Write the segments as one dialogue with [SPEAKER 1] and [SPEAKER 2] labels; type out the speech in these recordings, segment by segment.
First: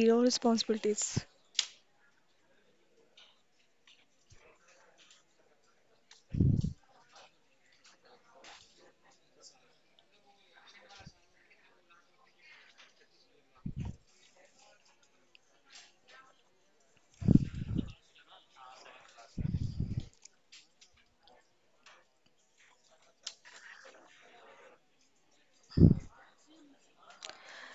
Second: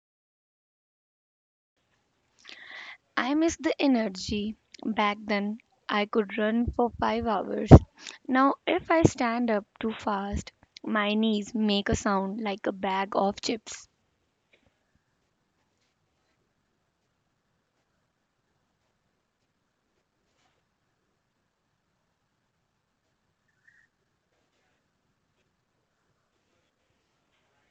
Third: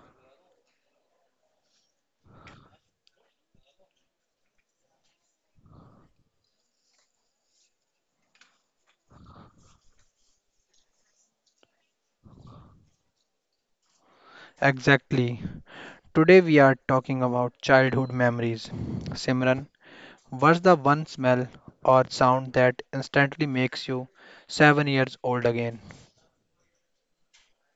[SPEAKER 1] zero responsibilities.
[SPEAKER 2] I miss the energy. Back then, I could run for 5 hours. Now, if I stand up too fast, my knees make a sound like a bag of chips.
[SPEAKER 3] Exactly. Today we are talking about childhood memories. Simran, what's the one smell or sound that instantly makes you 7 years old again?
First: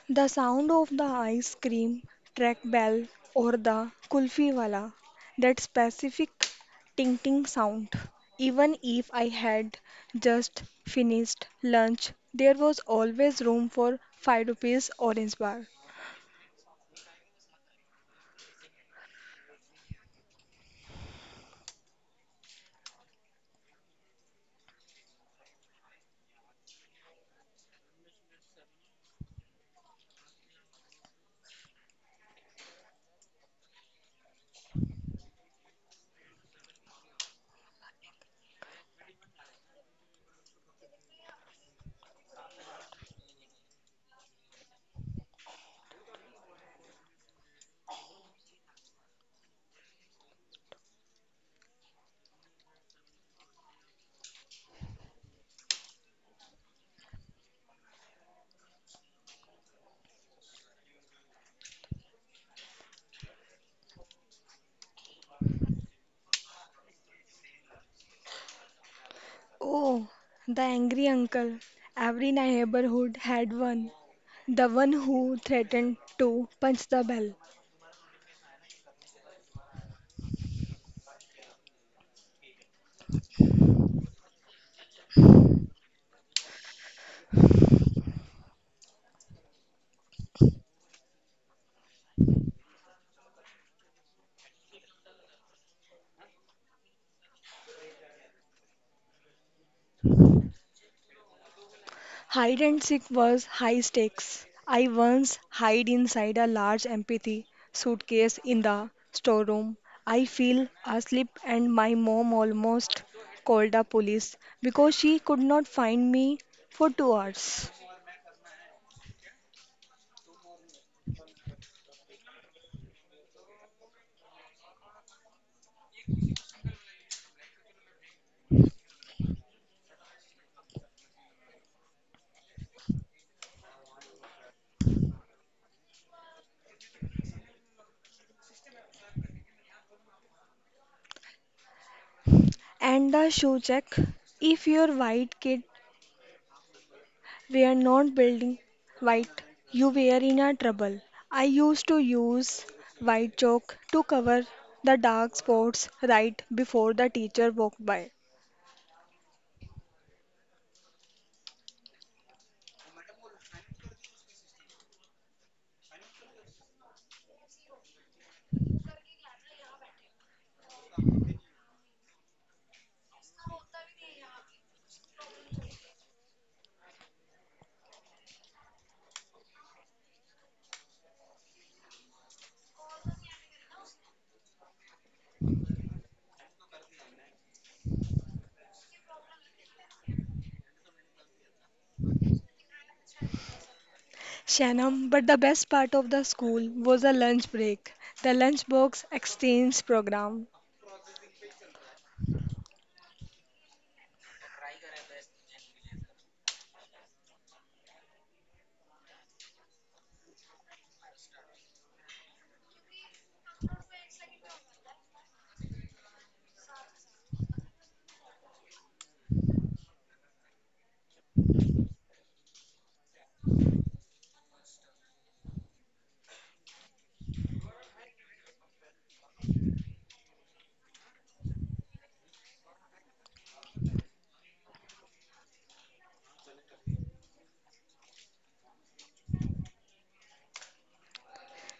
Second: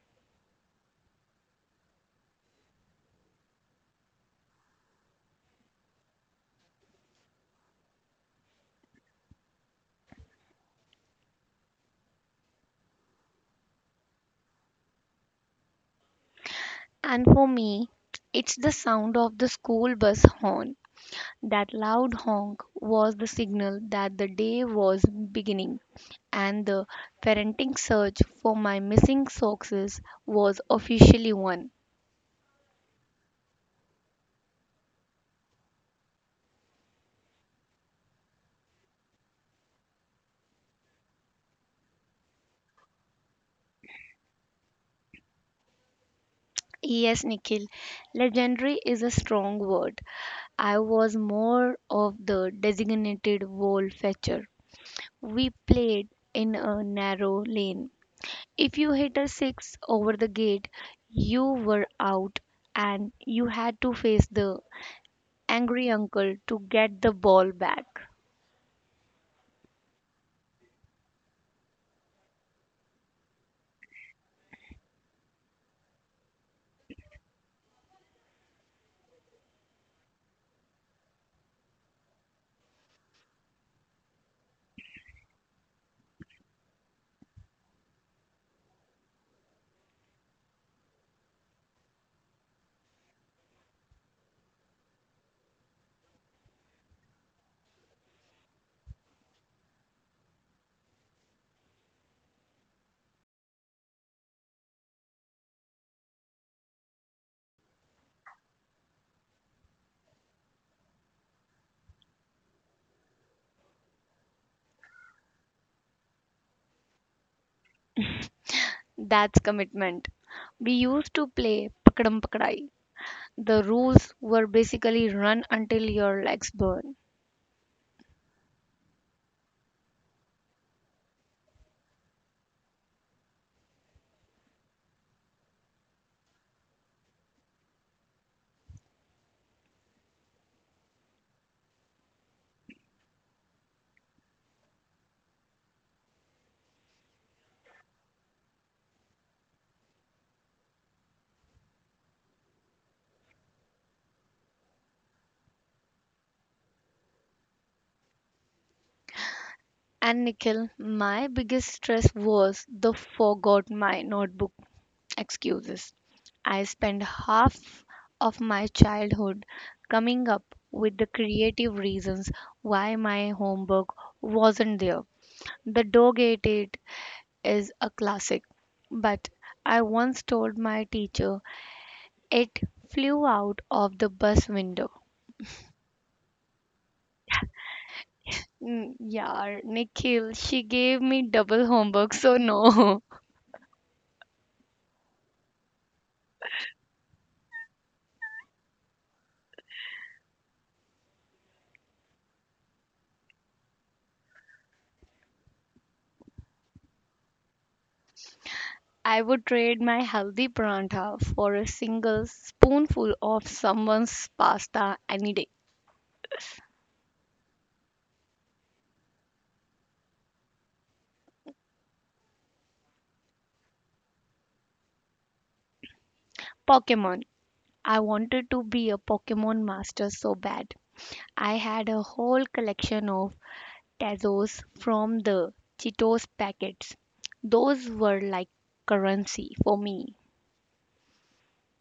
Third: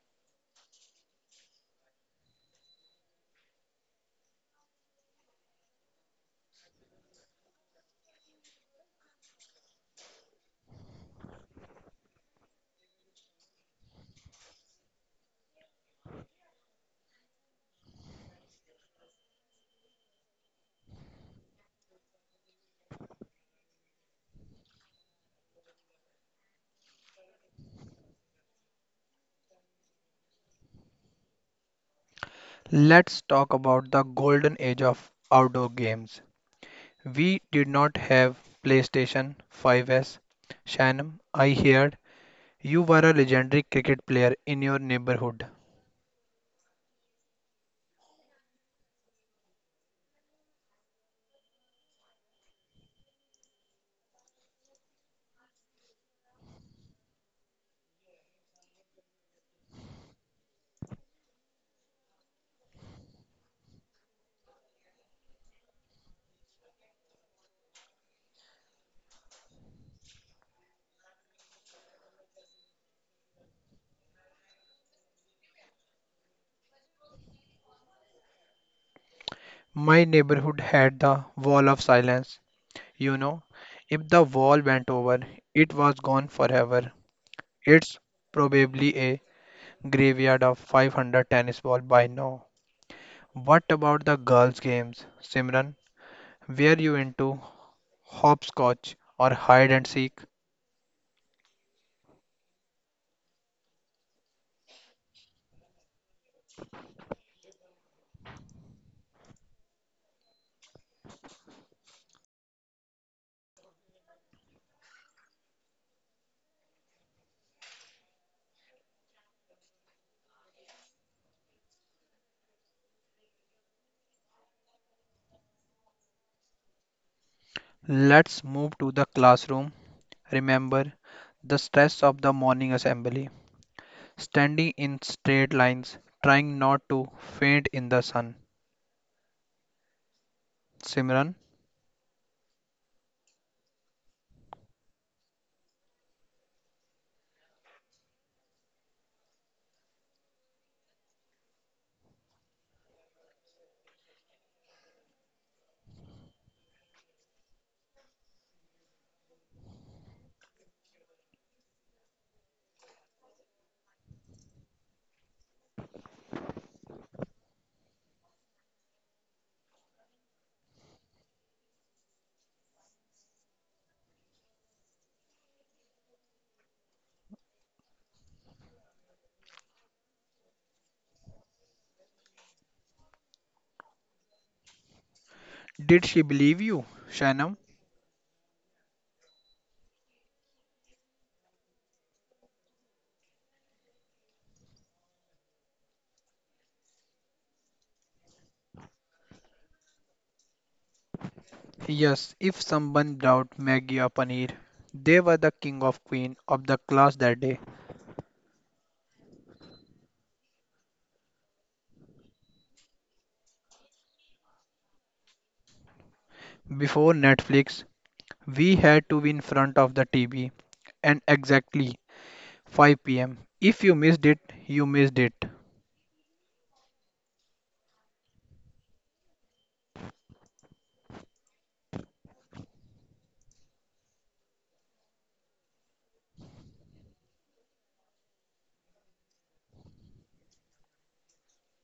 [SPEAKER 1] The sound of the ice cream track bell or the kulfi wala, that specific ting-ting sound. Even if I had just finished lunch, there was always room for 5 rupees orange bar.
[SPEAKER 2] And for me, it's the sound of the school bus horn. That loud honk was the signal that the day was beginning, and the parenting search for my missing socks was officially won.
[SPEAKER 3] Let's talk about the golden age of outdoor games. We did not have PlayStation 5S. Shannon, I heard you were a legendary cricket player in your neighborhood.
[SPEAKER 2] Yes, Nikhil, legendary is a strong word. I was more of the designated wall fetcher. We played in a narrow lane. If you hit a six over the gate, you were out and you had to face the angry uncle to get the ball back.
[SPEAKER 1] Oh, the angry uncle. Every neighborhood had one. The one who threatened to punch the bell.
[SPEAKER 3] My neighborhood had the wall of silence. You know, if the wall went over, it was gone forever. It's probably a graveyard of 500 tennis balls by now. What about the girls' games, Simran? Were you into hopscotch or hide and seek?
[SPEAKER 1] Hide and seek was high stakes. I once hid inside a large empty suitcase in the storeroom. I fell asleep and my mom almost called the police because she could not find me for 2 hours.
[SPEAKER 2] That's commitment. We used to play pakadam pakadai. The rules were basically run until your legs burn.
[SPEAKER 3] Let's move to the classroom. Remember the stress of the morning assembly, standing in straight lines, trying not to faint in the sun. Simran,
[SPEAKER 1] And the shoe check. If your white kid, we are not building white. You were in a trouble. I used to use white chalk to cover the dark spots right before the teacher walked by.
[SPEAKER 2] And Nikhil, my biggest stress was the forgot my notebook excuses. I spent half of my childhood coming up with the creative reasons why my homework wasn't there. The dog ate it is a classic, but I once told my teacher it flew out of the bus window.
[SPEAKER 3] did she believe you, Shanam?
[SPEAKER 2] Yeah, Nikhil, she gave me double homework, so no.
[SPEAKER 1] Shanam, but the best part of the school was the lunch break, the lunchbox exchange program.
[SPEAKER 3] Yes, if someone brought Maggie or Paneer, they were the king of queen of the class that day.
[SPEAKER 2] I would trade my healthy paranta for a single spoonful of someone's pasta any day.
[SPEAKER 3] Before Netflix, we had to be in front of the TV and exactly 5 pm. If you missed it, you missed it.
[SPEAKER 2] Pokemon. I wanted to be a Pokemon master so bad. I had a whole collection of Tazos from the Cheetos packets. Those were like currency for me.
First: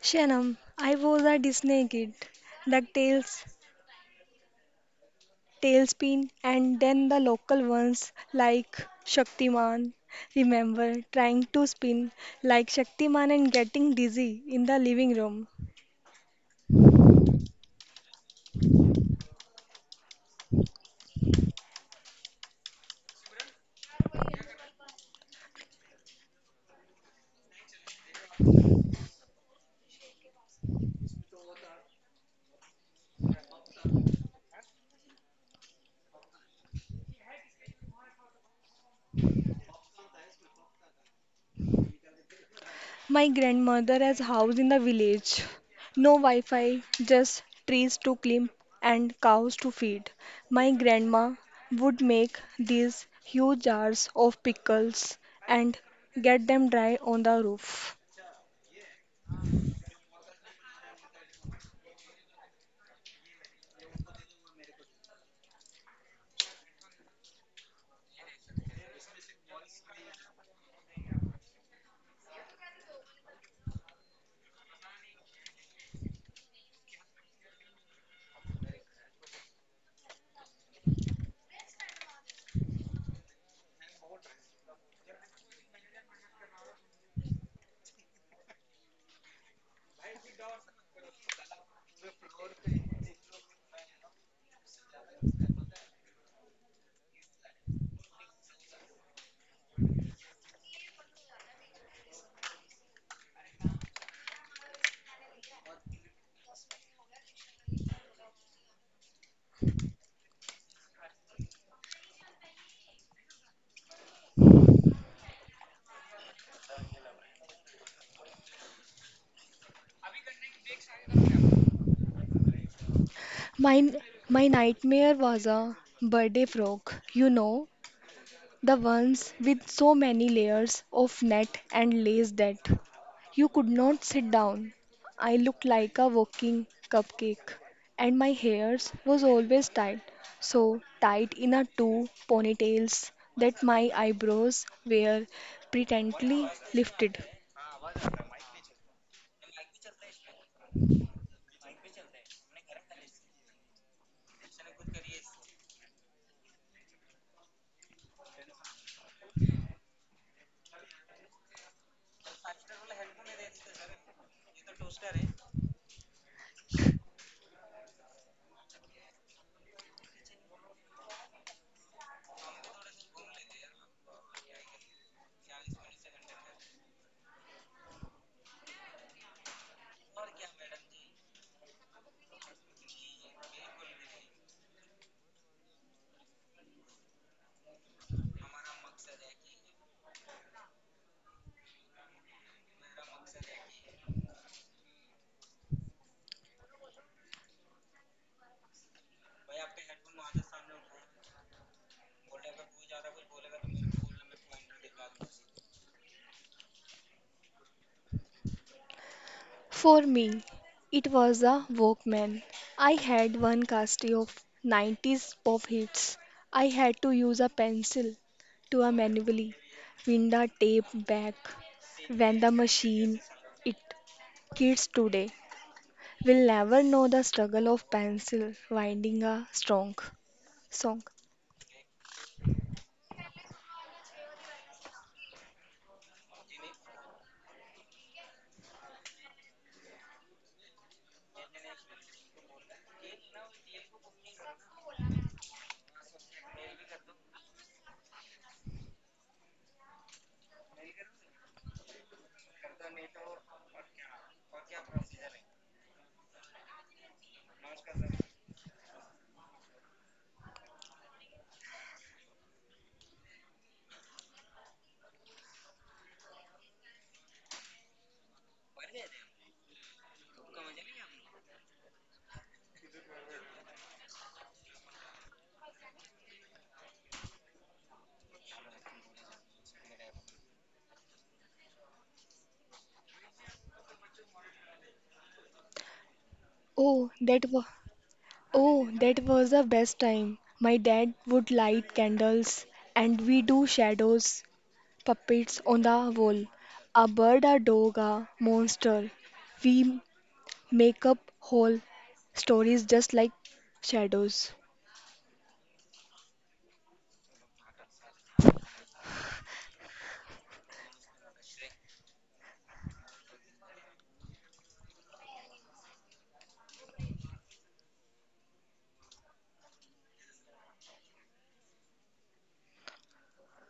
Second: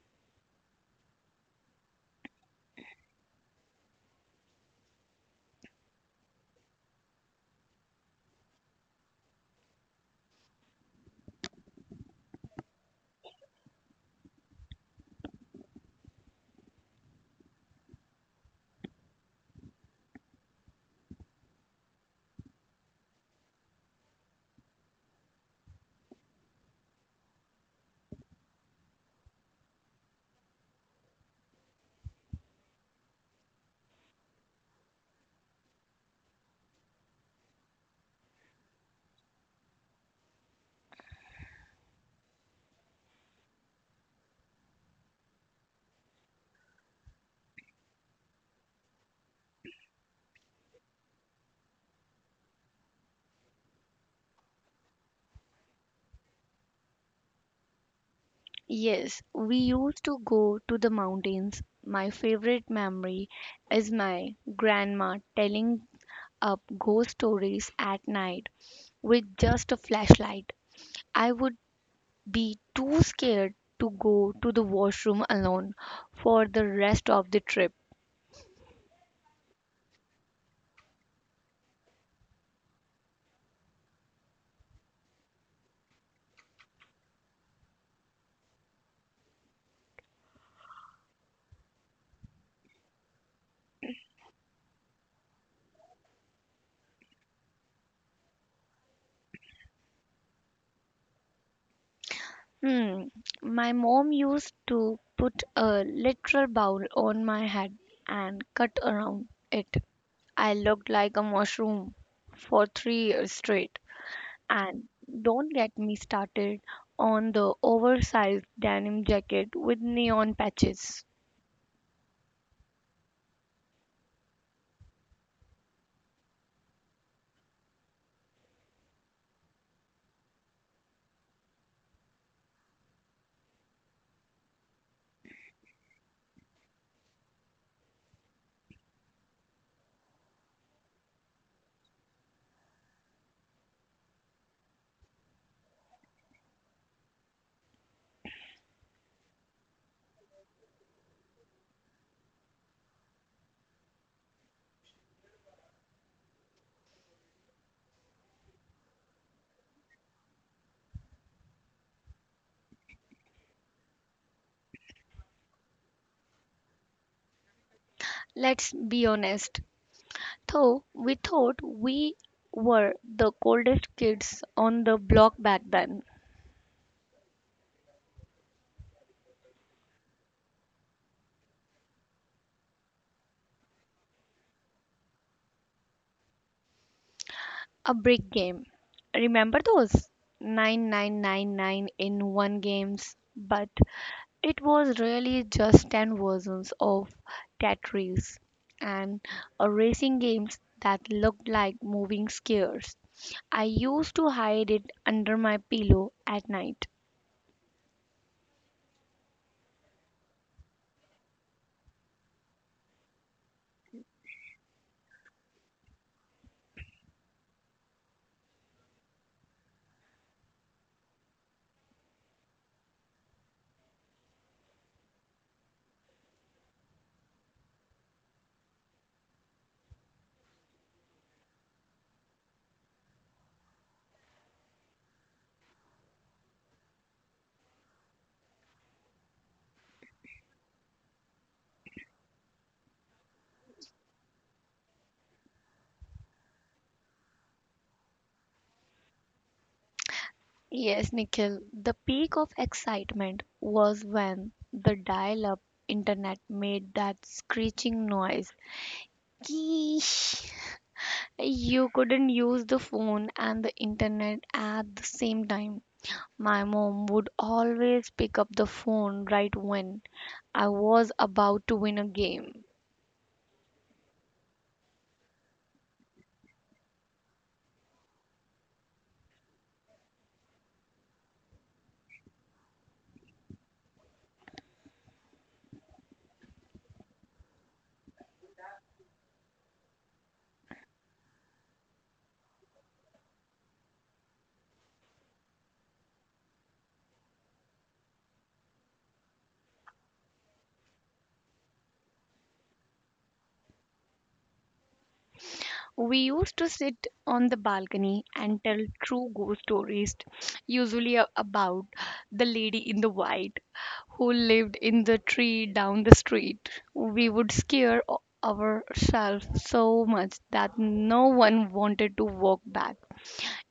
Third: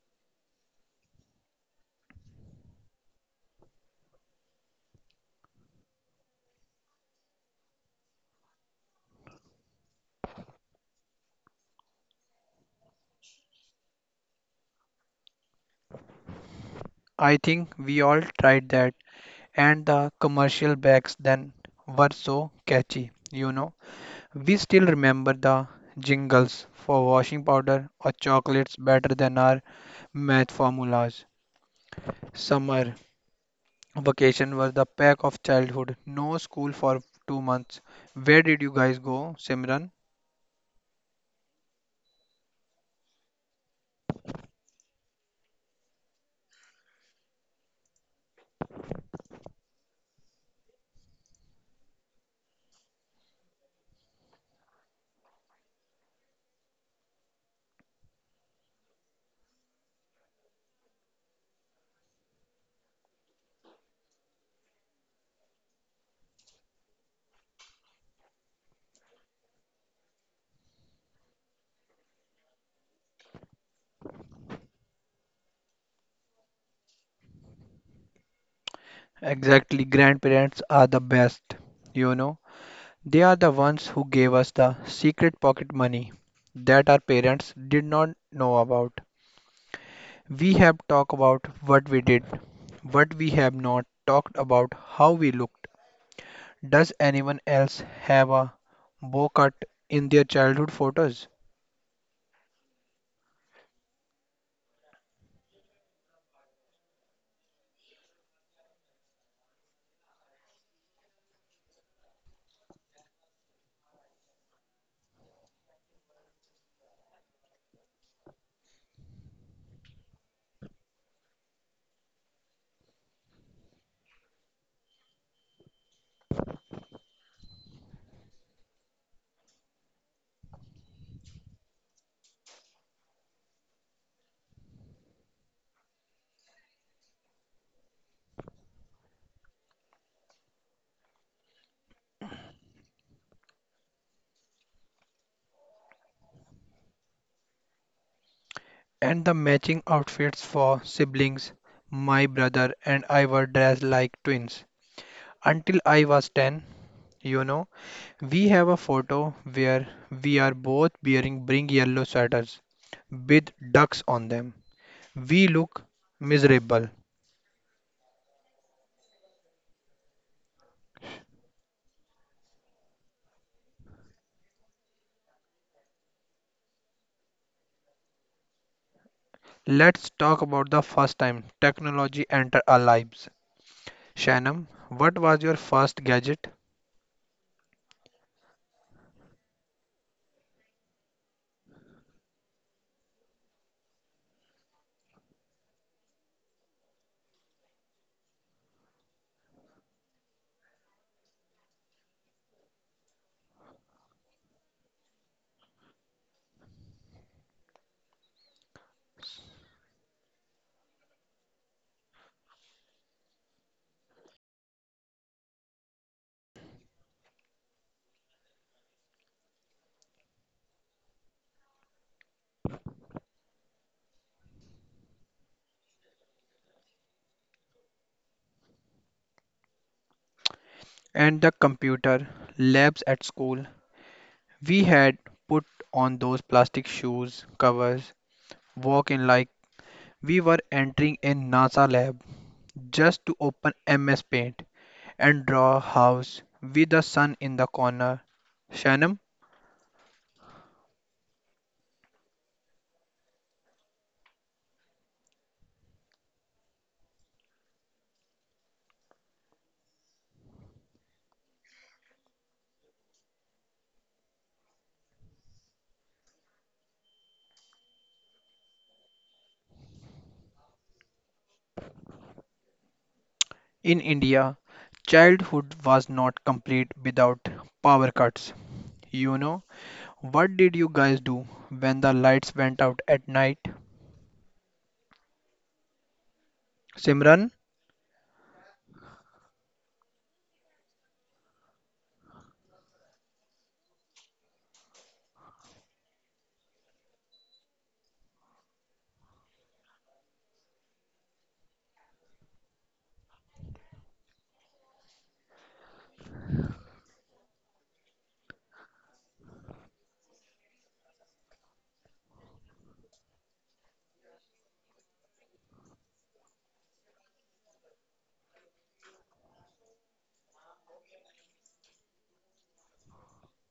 [SPEAKER 1] Shanam, I was a Disney kid. DuckTales, Tailspin, and then the local ones like Shaktiman. Remember trying to spin like Shaktiman and getting dizzy in the living room.
[SPEAKER 3] I think we all tried that, and the commercial breaks then were so catchy, you know. We still remember the jingles for washing powder or chocolates better than our math formulas. Summer vacation was the pack of childhood, no school for 2 months. Where did you guys go, Simran?
[SPEAKER 1] My grandmother has house in the village. No Wi-Fi, just trees to climb and cows to feed. My grandma would make these huge jars of pickles and get them dry on the roof.
[SPEAKER 2] Yes, we used to go to the mountains. My favorite memory is my grandma telling up ghost stories at night with just a flashlight. I would be too scared to go to the washroom alone for the rest of the trip.
[SPEAKER 3] Exactly, grandparents are the best. You know, they are the ones who gave us the secret pocket money that our parents did not know about. We have talked about what we did, but we have not talked about how we looked. Does anyone else have a bow cut in their childhood photos?
[SPEAKER 2] Hmm. My mom used to put a literal bowl on my head and cut around it. I looked like a mushroom for 3 years straight. And don't get me started on the oversized denim jacket with neon patches.
[SPEAKER 1] My my nightmare was a birthday frog. The ones with so many layers of net and lace that you could not sit down. I looked like a walking cupcake, and my hairs was always tied, so tight in a two ponytails that my eyebrows were pretently lifted.
[SPEAKER 3] And the matching outfits for siblings. My brother and I were dressed like twins until I was 10, you know. We have a photo where we are both wearing bring yellow sweaters with ducks on them. We look miserable.
[SPEAKER 2] Let's be honest, though we thought we were the coldest kids on the block back then.
[SPEAKER 3] Let's talk about the first time technology entered our lives. Shanam, what was your first gadget?
[SPEAKER 2] A brick game. Remember those? 9999 in one games, but it was really just 10 versions of Tetris and a racing games that looked like moving squares. I used to hide it under my pillow at night.
[SPEAKER 1] For me, it was a Walkman. I had one casty of 90s pop hits. I had to use a pencil to a manually wind a tape back when the machine it kids today will never know the struggle of pencil winding a strong song.
[SPEAKER 3] And the computer labs at school. We had put on those plastic shoes covers, walk in like we were entering a NASA lab just to open MS Paint and draw a house with the sun in the corner. Shanam,
[SPEAKER 2] Yes, Nikhil, the peak of excitement was when the dial up internet made that screeching noise. Geesh. You couldn't use the phone and the internet at the same time. My mom would always pick up the phone right when I was about to win a game.
[SPEAKER 3] in India, childhood was not complete without power cuts. You know, what did you guys do when the lights went out at night?
[SPEAKER 1] Oh, that
[SPEAKER 3] Simran?
[SPEAKER 1] was oh, that was the best time. My dad would light candles and we do shadows puppets on the wall. A bird, a dog, a monster. We make up whole stories just like shadows.
[SPEAKER 2] We used to sit on the balcony and tell true ghost stories, usually about the lady in the white who lived in the tree down the street. We would scare ourselves so much that no one wanted to walk back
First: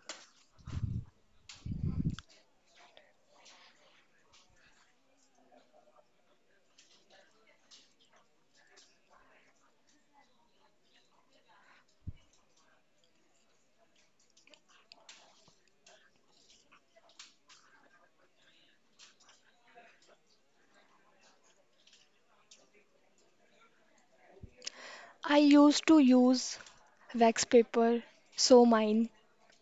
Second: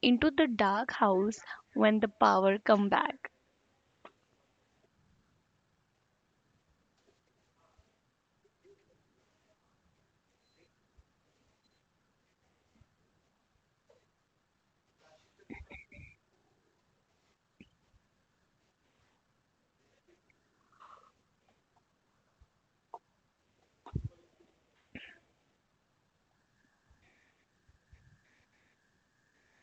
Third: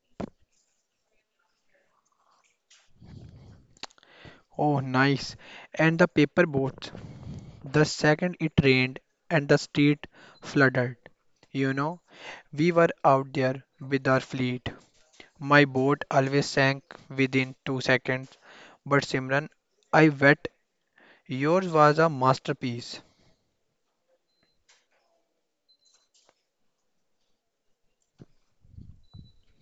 [SPEAKER 2] into the dark house when the power come back.
[SPEAKER 3] Oh, nice. And the paper boats. The second it rained and the street flooded. You know, we were out there with our fleet. My boat always sank within 2 seconds. But Simran, I bet yours was a masterpiece.
[SPEAKER 1] I used to use wax paper so mine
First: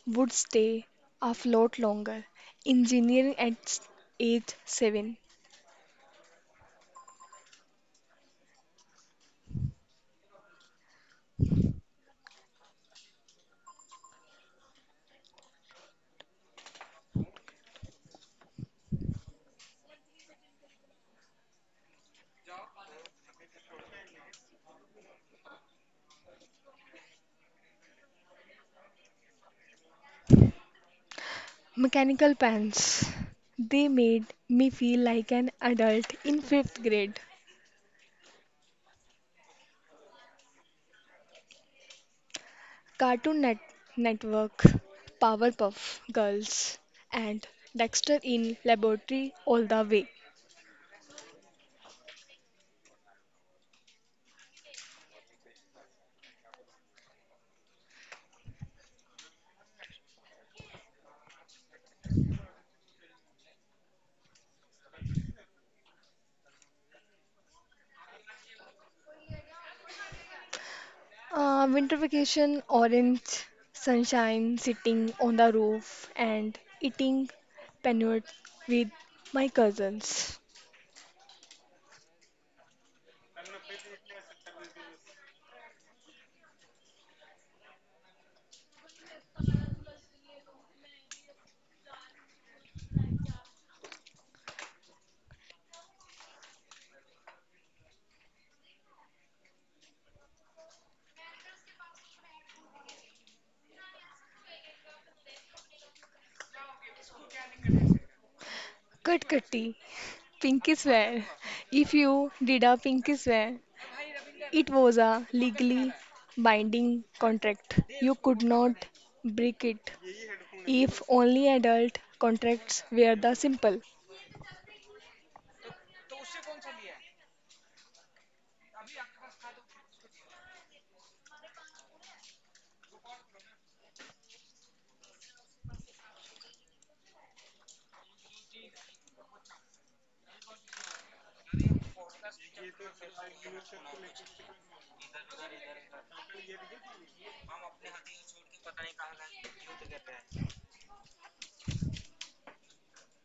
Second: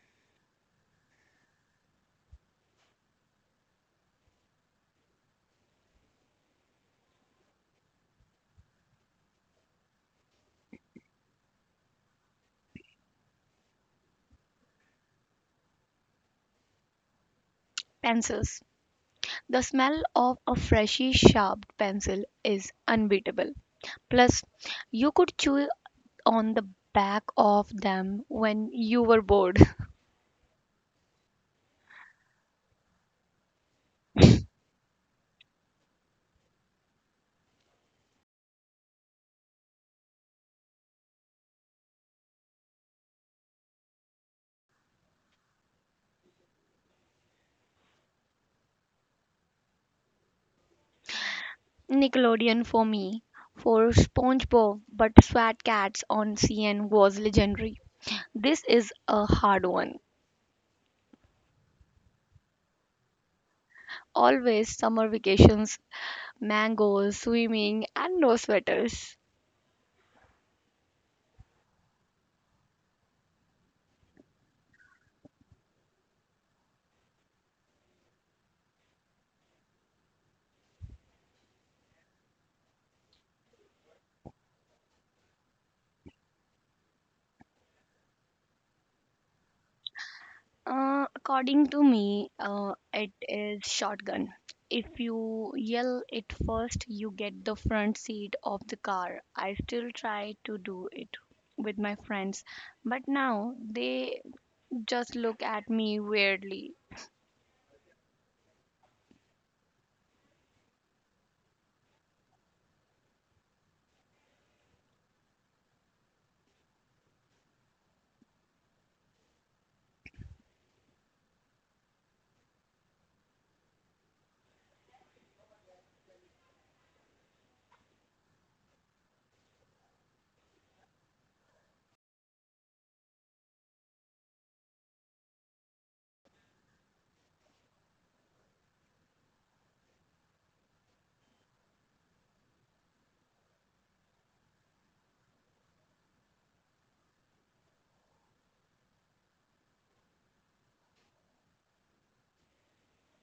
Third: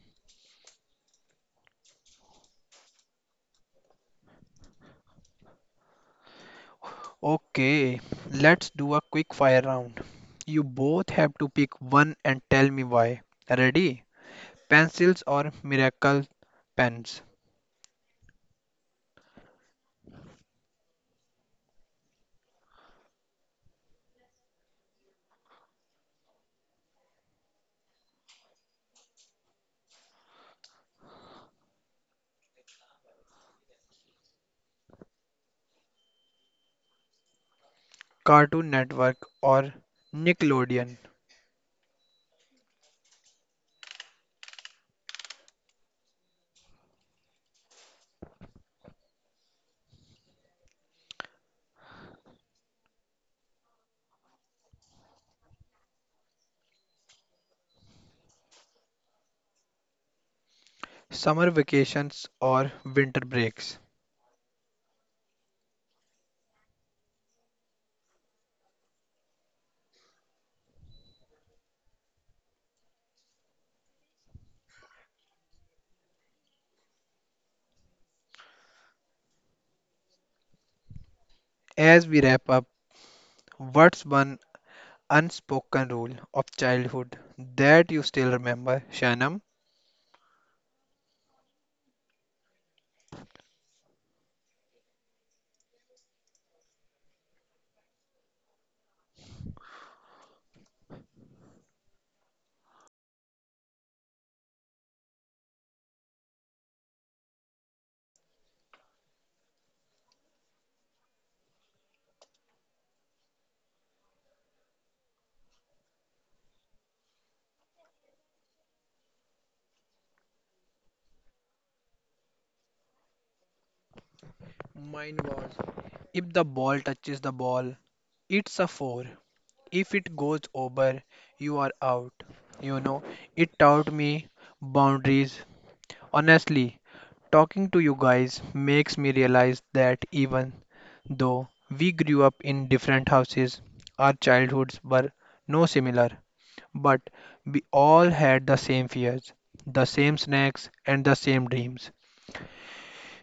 [SPEAKER 1] would stay afloat longer. Engineering at age 7.
[SPEAKER 3] Okay, let's do a quick fire round. You both have to pick one and tell me why. Ready? Pencils or Miracle Pens?
[SPEAKER 2] Pencils. The smell of a freshly sharpened pencil is unbeatable. Plus, you could chew on the back of them when you were bored.
[SPEAKER 1] Mechanical pants. They made me feel like an adult in 5th grade.
[SPEAKER 3] Cartoon Network or Nickelodeon?
[SPEAKER 1] Network, Powerpuff Girls, and Dexter in Laboratory all the way.
[SPEAKER 2] Nickelodeon for me, for SpongeBob, but Swat Cats on CN was legendary. This is a hard one.
[SPEAKER 3] Summer vacations or winter breaks?
[SPEAKER 2] Always summer vacations, mangoes, swimming, and no sweaters.
[SPEAKER 1] Winter vacation, orange sunshine, sitting on the roof and eating peanut with my cousins.
[SPEAKER 3] As we wrap up, what's one unspoken rule of childhood that you still remember, Shanam?
[SPEAKER 2] According to me, it is shotgun. If you yell it first, you get the front seat of the car. I still try to do it with my friends, but now they just look at me weirdly.
[SPEAKER 1] Katkati, pinky swear. If you did a pinky swear, it was a legally binding contract. You could not break it. If only adult contracts were the simple.
[SPEAKER 3] Mine was if the ball touches the ball, it's a four. If it goes over, you are out. You know, it taught me boundaries. Honestly, talking to you guys makes me realize that even though we grew up in different houses, our childhoods were no similar, but we all had the same fears, the same snacks, and the same dreams.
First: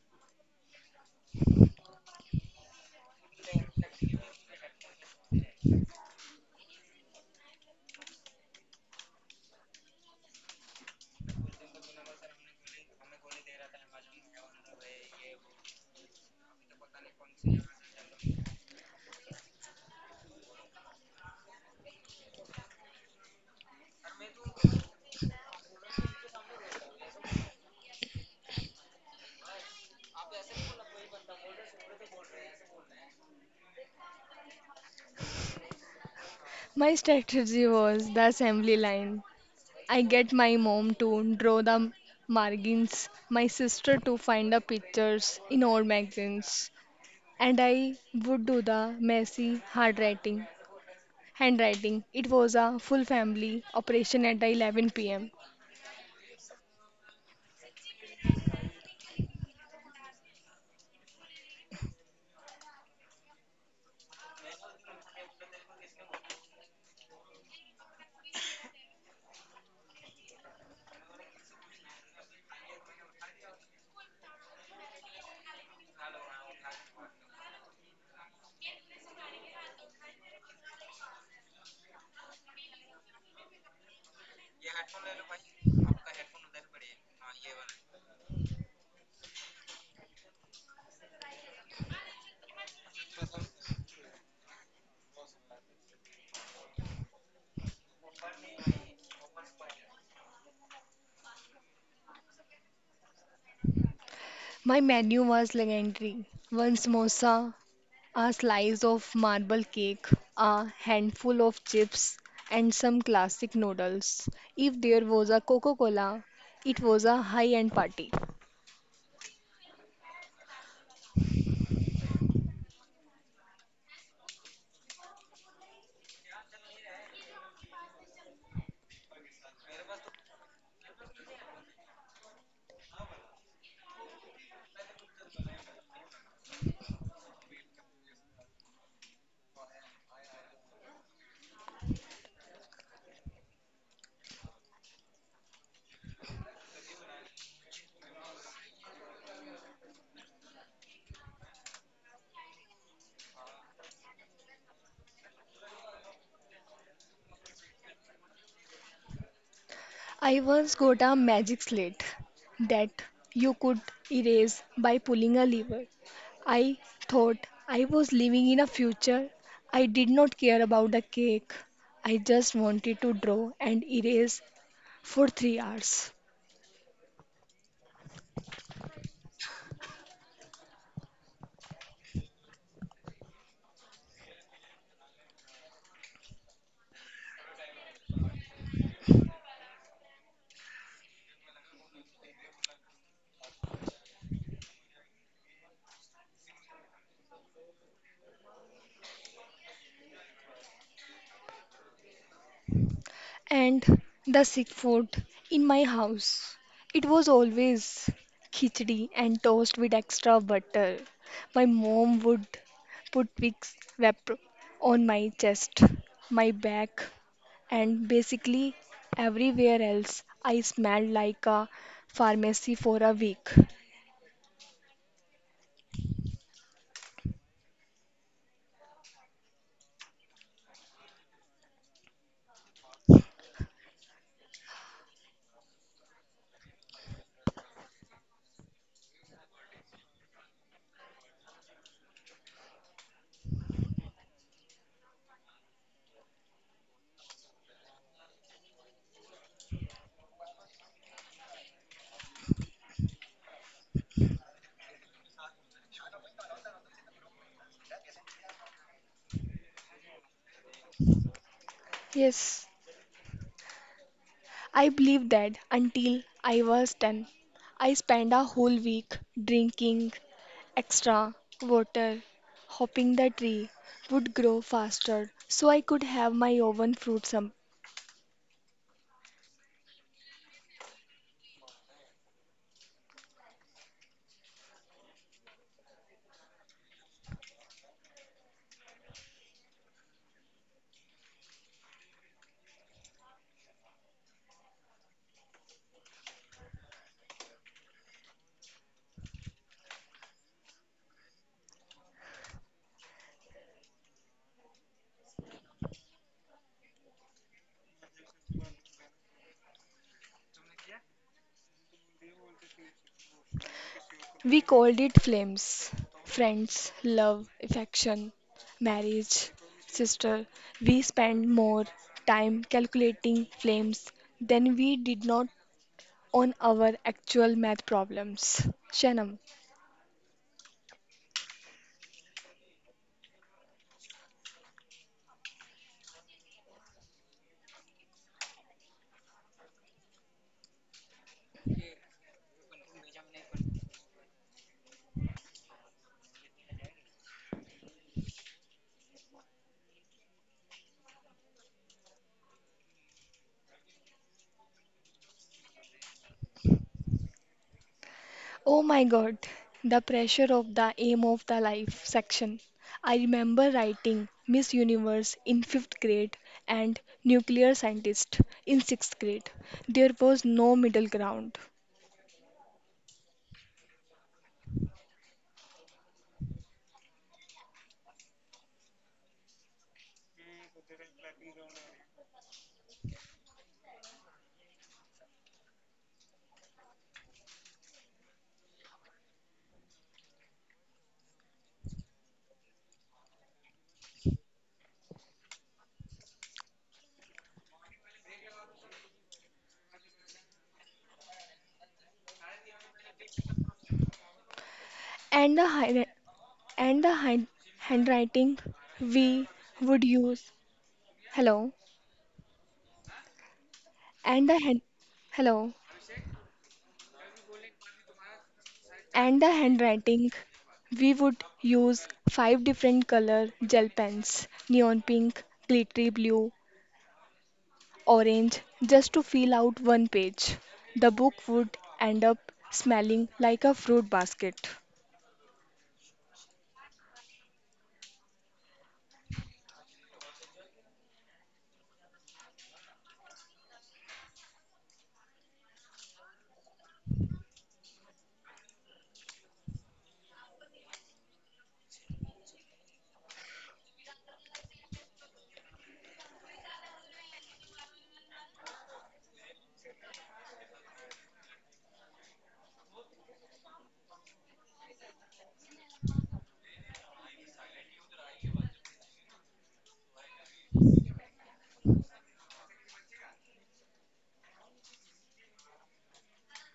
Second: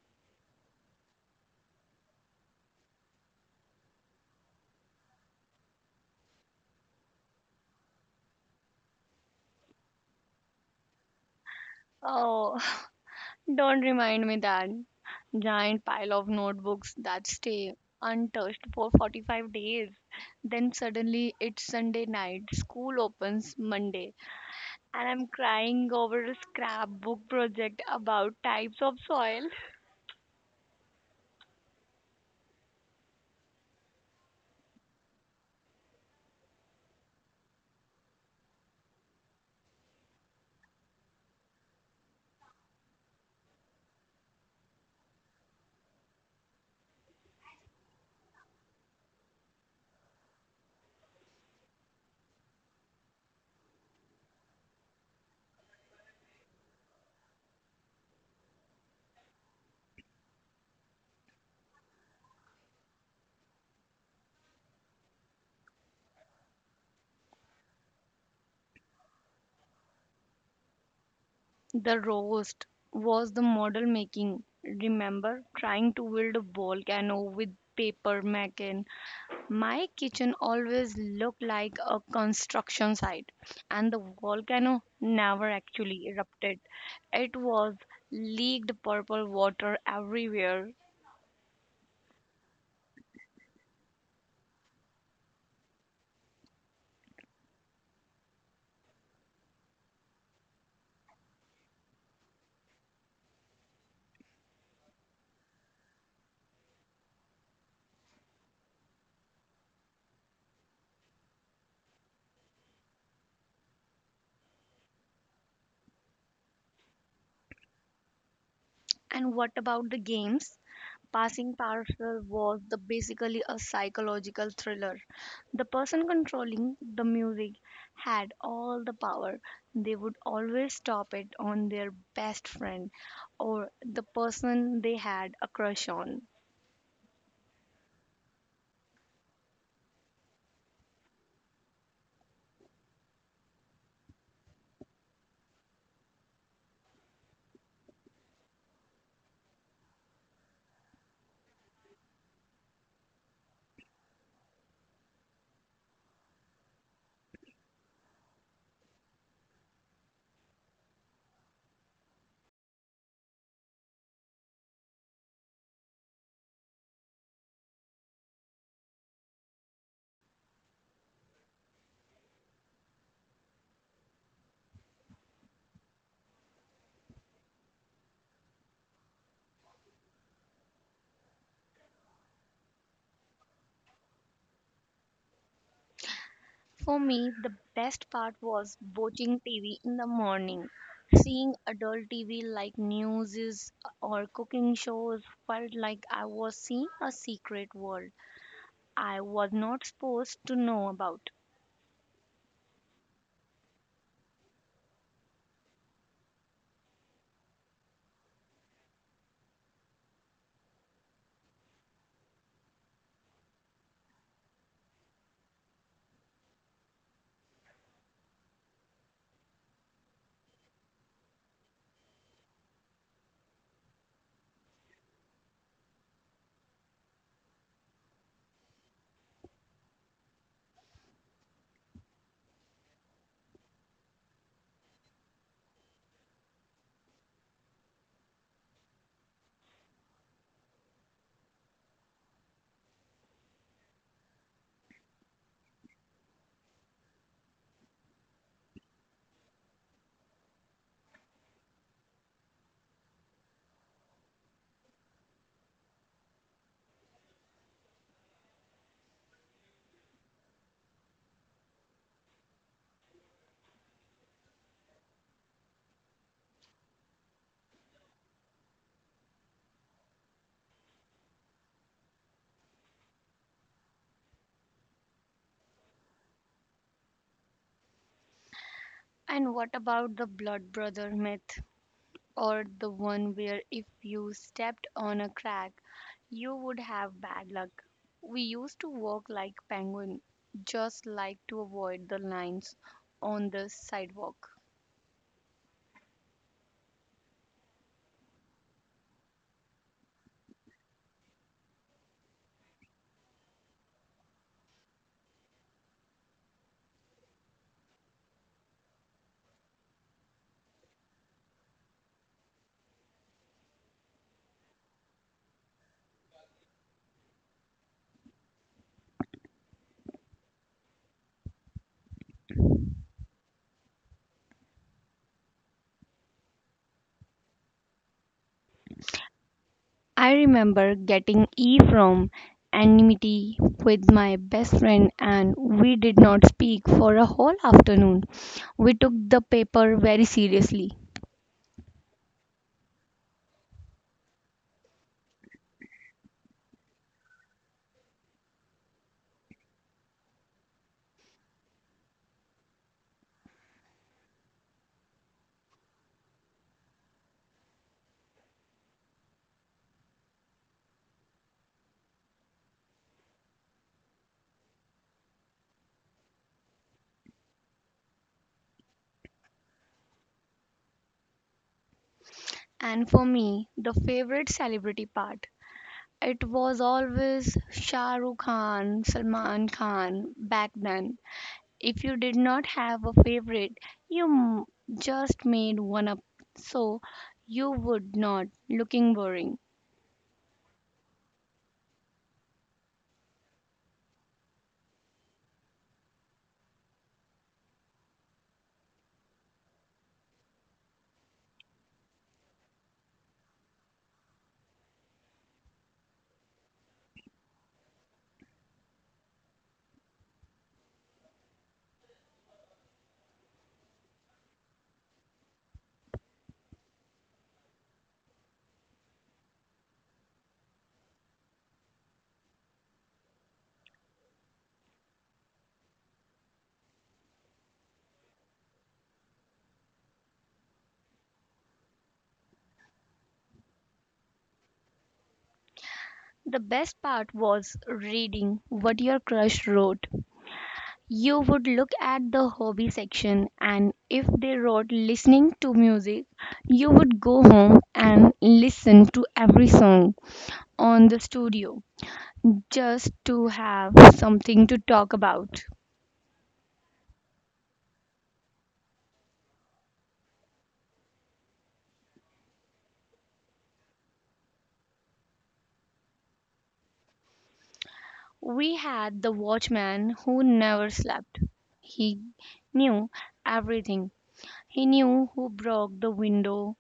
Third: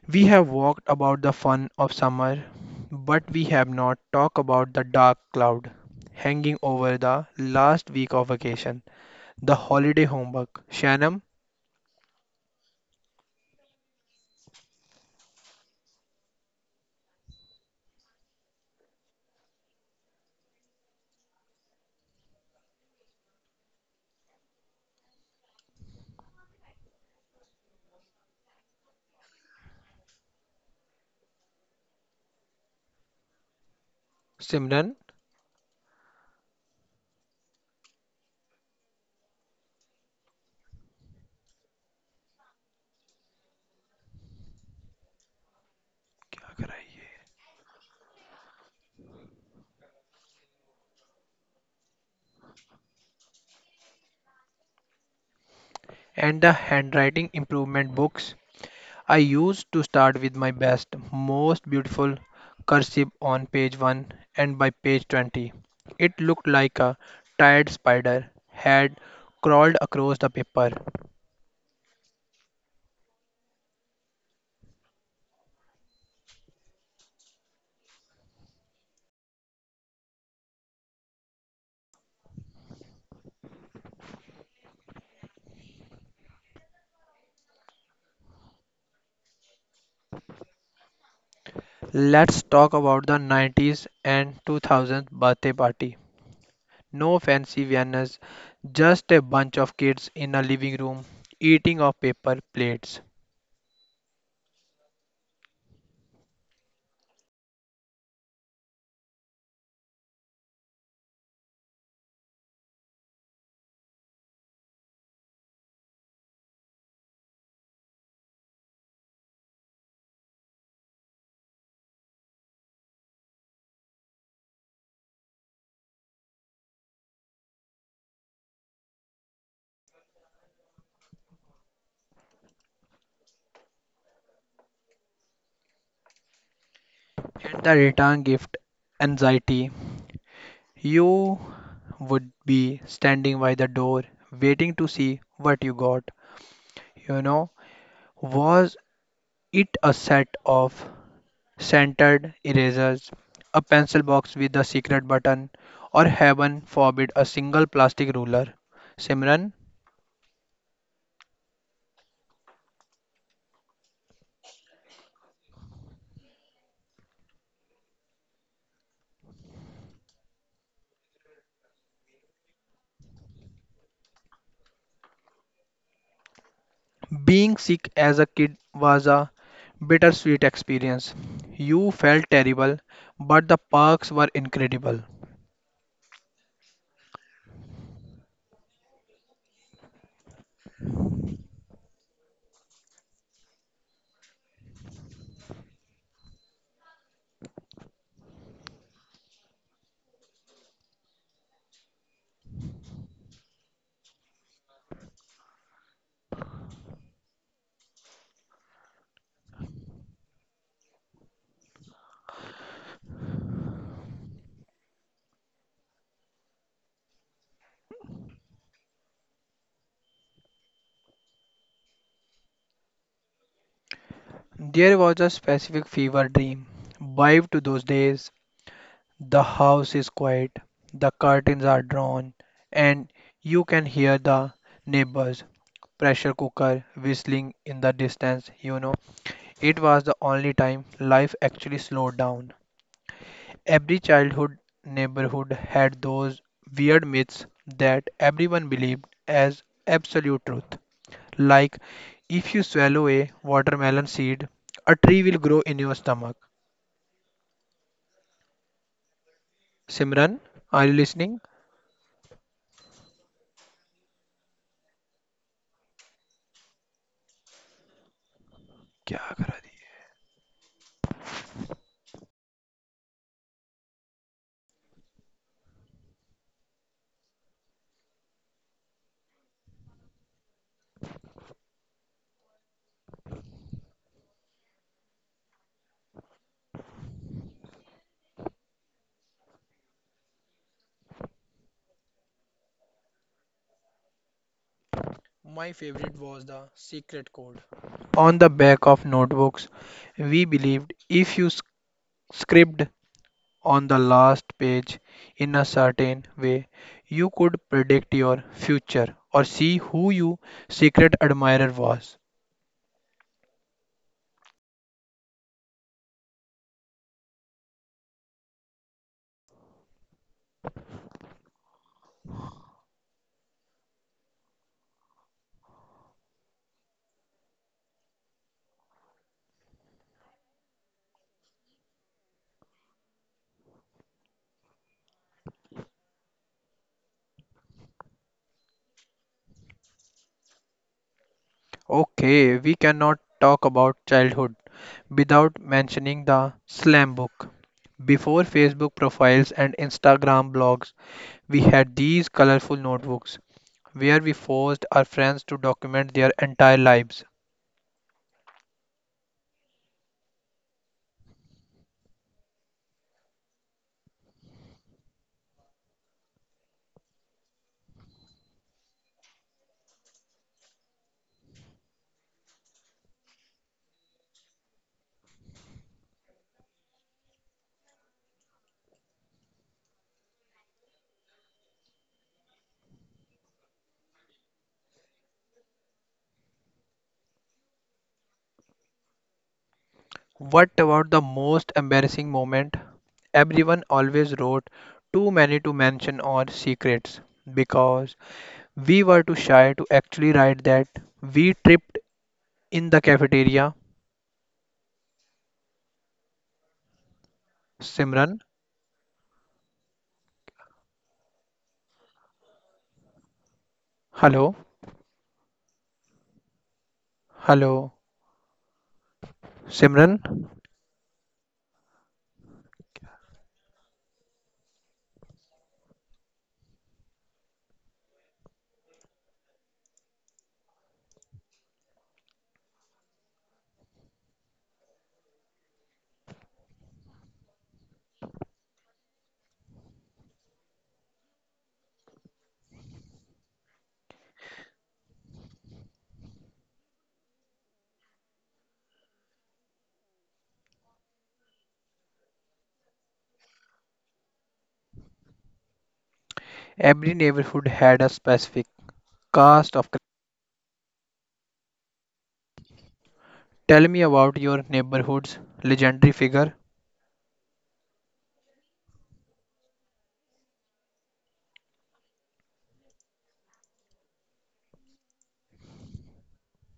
[SPEAKER 3] We have walked about the fun of summer, but we have not talked about the dark cloud hanging over the last week of vacation, the holiday homework. Shanam,
[SPEAKER 2] Oh, don't remind me that giant pile of notebooks that stay untouched for 45 days. Then suddenly it's Sunday night, school opens Monday and I'm crying over a scrapbook project about types of soil.
[SPEAKER 3] Simran,
[SPEAKER 1] My strategy was the assembly line. I get my mom to draw the margins, my sister to find the pictures in old magazines, and I would do the messy hard writing. Handwriting. It was a full family operation at 11 pm.
[SPEAKER 3] and the handwriting improvement books. I used to start with my best, most beautiful cursive on page 1, and by page 20 it looked like a tired spider had crawled across the paper.
[SPEAKER 2] The roast was the model making. Remember trying to build a volcano with paper making. My kitchen always looked like a construction site, and the volcano never actually erupted. It was leaked purple water everywhere.
[SPEAKER 3] Let's talk about the 90s and 2000s birthday party. No fancy viennas, just a bunch of kids in a living room eating off paper plates.
[SPEAKER 1] My menu was legendary. One samosa, a slice of marble cake, a handful of chips, and some classic noodles. If there was a Coca Cola, it was a high end party.
[SPEAKER 2] And what about the games? Passing Parcel was the basically a psychological thriller. The person controlling the music had all the power. They would always stop it on their best friend or the person they had a crush on.
[SPEAKER 3] And the return gift anxiety. You would be standing by the door waiting to see what you got. You know, was it a set of centered erasers, a pencil box with a secret button, or heaven forbid, a single plastic ruler. Simran,
[SPEAKER 1] I once got a magic slate that you could erase by pulling a lever. I thought I was living in a future. I did not care about the cake. I just wanted to draw and erase for 3 hours.
[SPEAKER 3] being sick as a kid was a bittersweet experience. You felt terrible, but the perks were incredible.
[SPEAKER 2] For me, the best part was watching TV in the morning. Seeing adult TV like news or cooking shows felt like I was seeing a secret world. I was not supposed to know about.
[SPEAKER 1] And the sick food in my house. It was always khichdi and toast with extra butter. My mom would put Vicks Vapro on my chest, my back, and basically everywhere else. I smelled like a pharmacy for a week.
[SPEAKER 3] There was a specific fever dream vibe to those days. The house is quiet, the curtains are drawn, and you can hear the neighbor's pressure cooker whistling in the distance. You know, it was the only time life actually slowed down. Every childhood neighborhood had those weird myths that everyone believed as absolute truth. Like, if you swallow a watermelon seed, a tree will grow in your stomach. Simran, are you listening?
[SPEAKER 1] Yes, I believed that until I was 10. I spent a whole week
[SPEAKER 3] क्या करा.
[SPEAKER 1] drinking extra water, hoping the tree would grow faster so I could have my oven fruit some.
[SPEAKER 2] And what about the blood brother myth? Or the one where if you stepped on a crack, you would have bad luck. We used to walk like penguin, just like to avoid the lines on the sidewalk.
[SPEAKER 3] My favorite was the secret code. On the back of notebooks, we believed if you scribbled on the last page in a certain way, you could predict your future or see who your secret admirer was.
[SPEAKER 1] We called it flames. Friends, love, affection, marriage, sister. We spent more time calculating flames than we did not on our actual math problems. Shanam.
[SPEAKER 2] I remember getting E from enmity with my best friend and we did not speak for a whole afternoon. We took the paper very seriously.
[SPEAKER 3] Okay, we cannot talk about childhood without mentioning the slam book. Before Facebook profiles and Instagram blogs, we had these colorful notebooks where we forced our friends to document their entire lives.
[SPEAKER 1] Oh my God, the pressure of the aim of the life section. I remember writing Miss Universe in fifth grade and nuclear scientist in sixth grade. There was no middle ground.
[SPEAKER 2] And for me, the favorite celebrity part. It was always Shah Rukh Khan, Salman Khan back then. If you did not have a favorite, you m- just made one up so you would not looking boring.
[SPEAKER 3] What about the most embarrassing moment? Everyone always wrote too many to mention or secrets because we were too shy to actually write that we tripped in the cafeteria.
[SPEAKER 1] And the hi- and the hi-
[SPEAKER 3] Simran,
[SPEAKER 1] handwriting we would use. Hello. And
[SPEAKER 3] hello,
[SPEAKER 1] the hand, hello.
[SPEAKER 3] hello,
[SPEAKER 1] And the
[SPEAKER 3] Simran.
[SPEAKER 1] handwriting we would use five different color gel pens neon pink glittery blue orange just to fill out one page. The book would end up smelling like a fruit basket.
[SPEAKER 2] The best part was reading what your crush wrote. You would look at the hobby section and if they wrote listening to music, you would go home and listen to every song on the studio just to have something to talk about.
[SPEAKER 3] Every neighborhood had a specific cast of. Tell me about your neighborhood's legendary figure.
[SPEAKER 2] We had the watchman who never slept. He knew everything. He knew who broke the window,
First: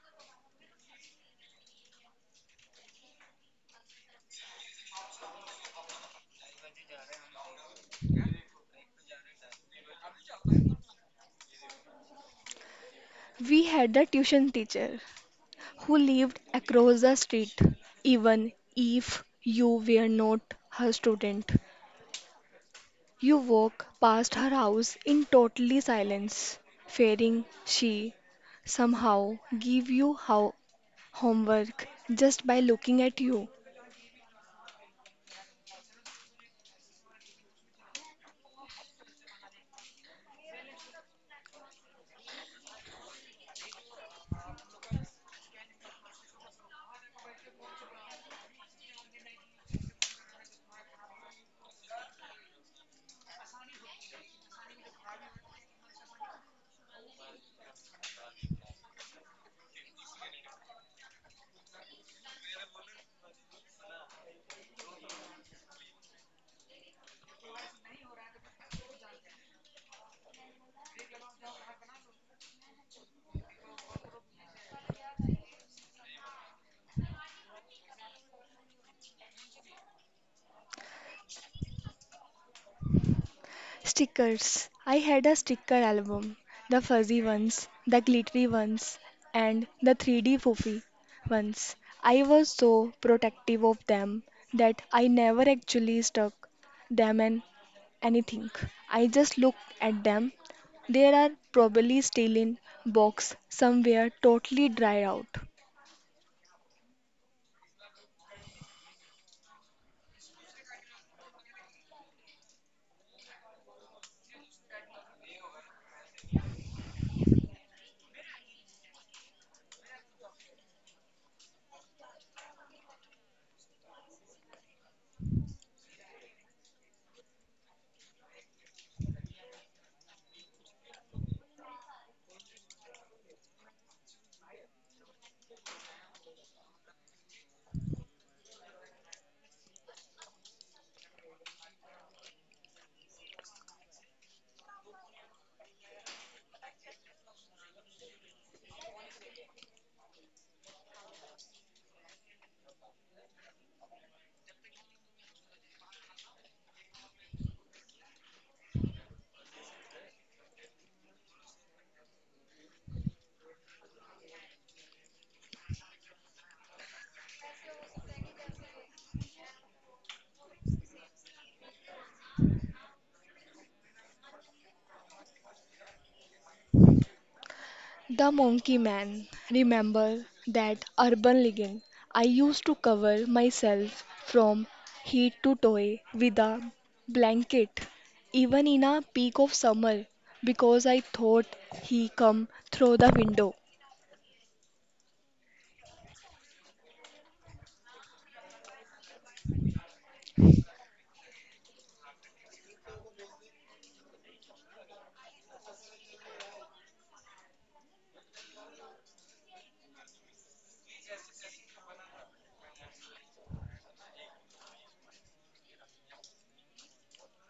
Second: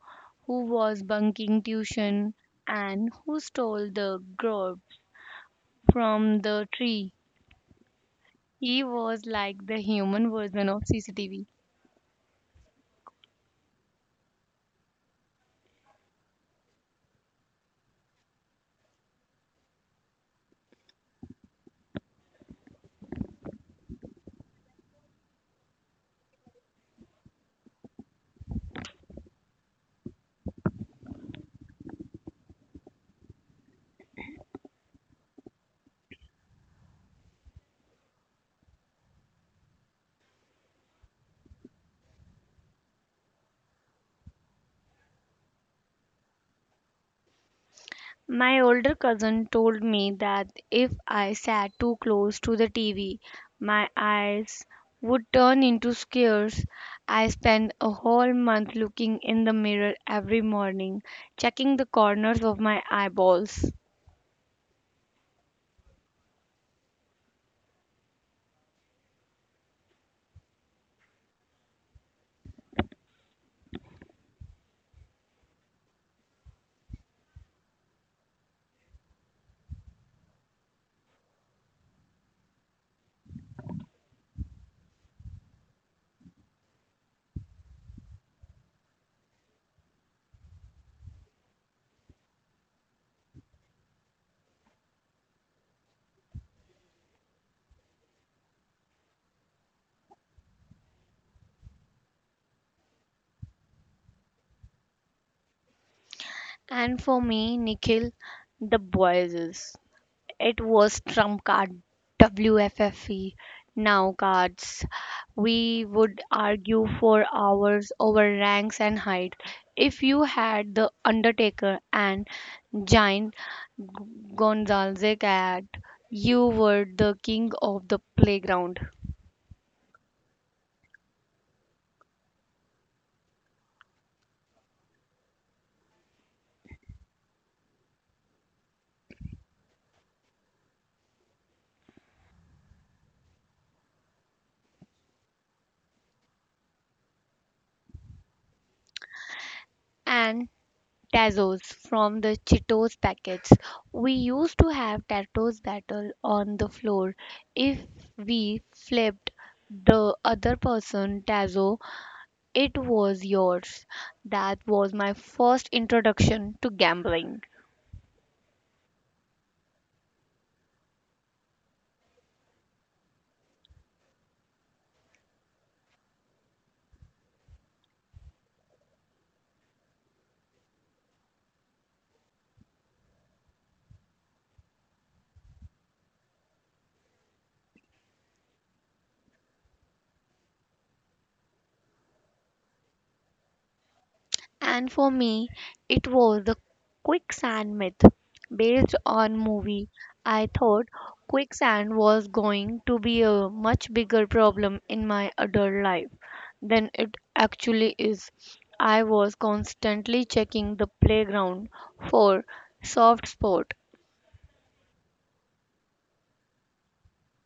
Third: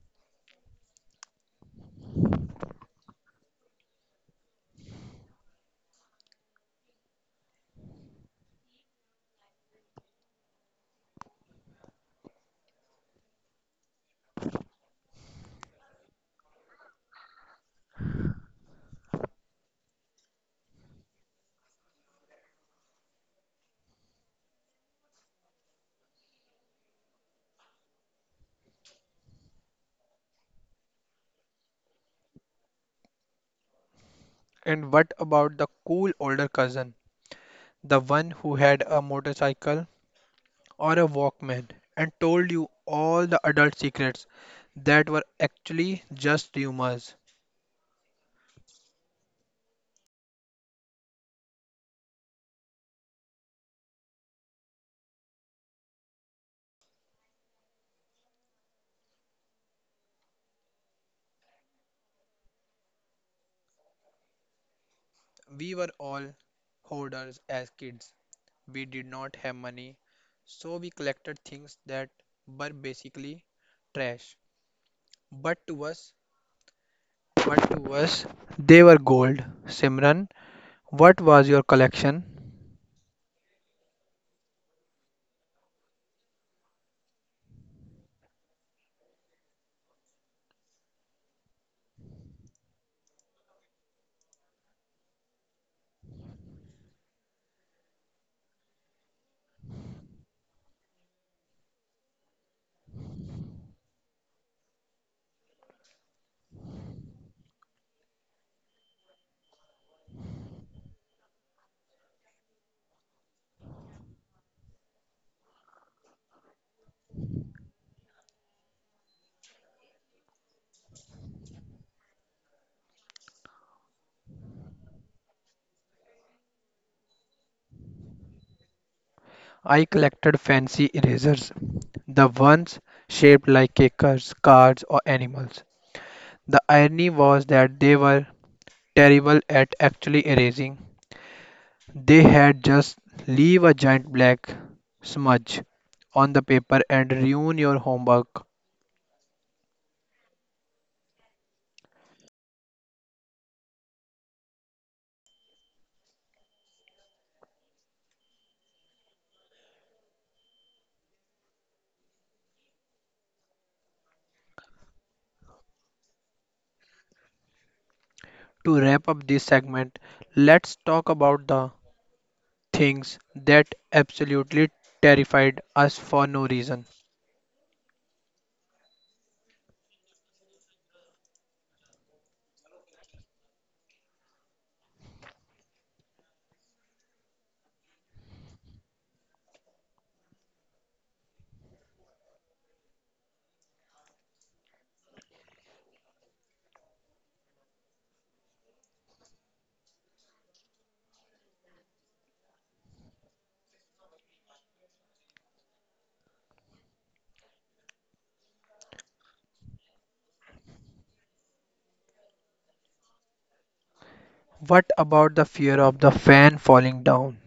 [SPEAKER 2] who was bunking tuition, and who stole the grub from the tree. He was like the human version of CCTV.
[SPEAKER 1] We had a tuition teacher who lived across the street. Even if you were not her student, you walk past her house in totally silence, fearing she somehow give you how homework just by looking at you.
[SPEAKER 3] And what about the cool older cousin, the one who had a motorcycle or a Walkman and told you all the adult secrets that were actually just rumors.
[SPEAKER 2] My older cousin told me that if I sat too close to the TV, my eyes would turn into scars. I spent a whole month looking in the mirror every morning, checking the corners of my eyeballs.
[SPEAKER 3] We were all hoarders as kids. We did not have money, so we collected things that were basically trash. But to us, but to us, they were gold. Simran, what was your collection?
[SPEAKER 1] Stickers. I had a sticker album. The fuzzy ones, the glittery ones, and the 3D foofy ones. I was so protective of them that I never actually stuck them in anything. I just looked at them. They are probably still in box somewhere totally dried out.
[SPEAKER 2] And for me, Nikhil, the voices. It was trump card WFFE now cards. We would argue for hours over ranks and height. If you had the Undertaker and Giant Gonzalez at, you were the king of the playground.
[SPEAKER 3] I collected fancy erasers, the ones shaped like cakes, cards, or animals. The irony was that they were terrible at actually erasing. They had just leave a giant black smudge on the paper and ruin your homework.
[SPEAKER 2] And Tazos from the Cheetos packets. We used to have Tazos battle on the floor. If we flipped the other person Tazo, it was yours. That was my first introduction to gambling.
[SPEAKER 3] To wrap up this segment, let's talk about the things that absolutely terrified us for no reason.
[SPEAKER 1] The Monkey Man. Remember that urban legend? I used to cover myself from head to toe with a blanket, even in a peak of summer, because I thought he come through the window.
[SPEAKER 2] And for me, it was the quicksand myth. Based on movie, I thought quicksand was going to be a much bigger problem in my adult life than it actually is. I was constantly checking the playground for soft spot.
[SPEAKER 3] What about the fear of the fan falling down?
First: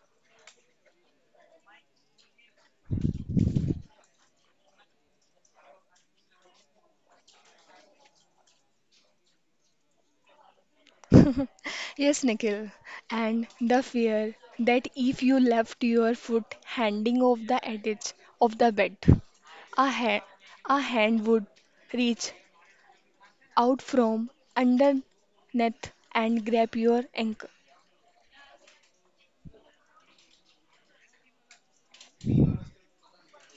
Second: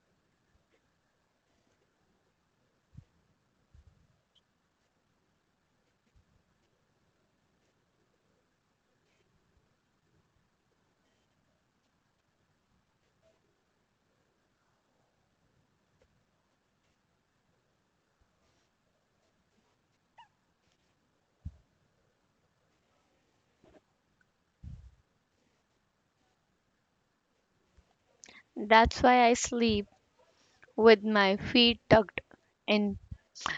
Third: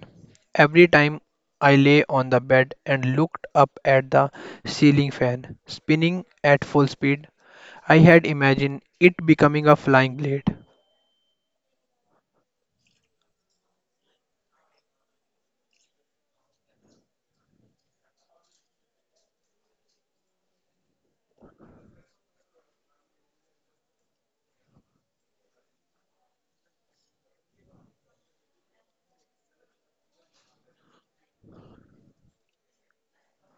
[SPEAKER 3] Every time I lay on the bed and looked up at the ceiling fan, spinning at full speed, I had imagined it becoming a flying blade.
[SPEAKER 1] Yes, Nikhil. And the fear that if you left your foot handing off the edge of the bed, a, ha- a hand would reach out from underneath and grab your ankle.
[SPEAKER 2] That's why I sleep with my feet tucked in.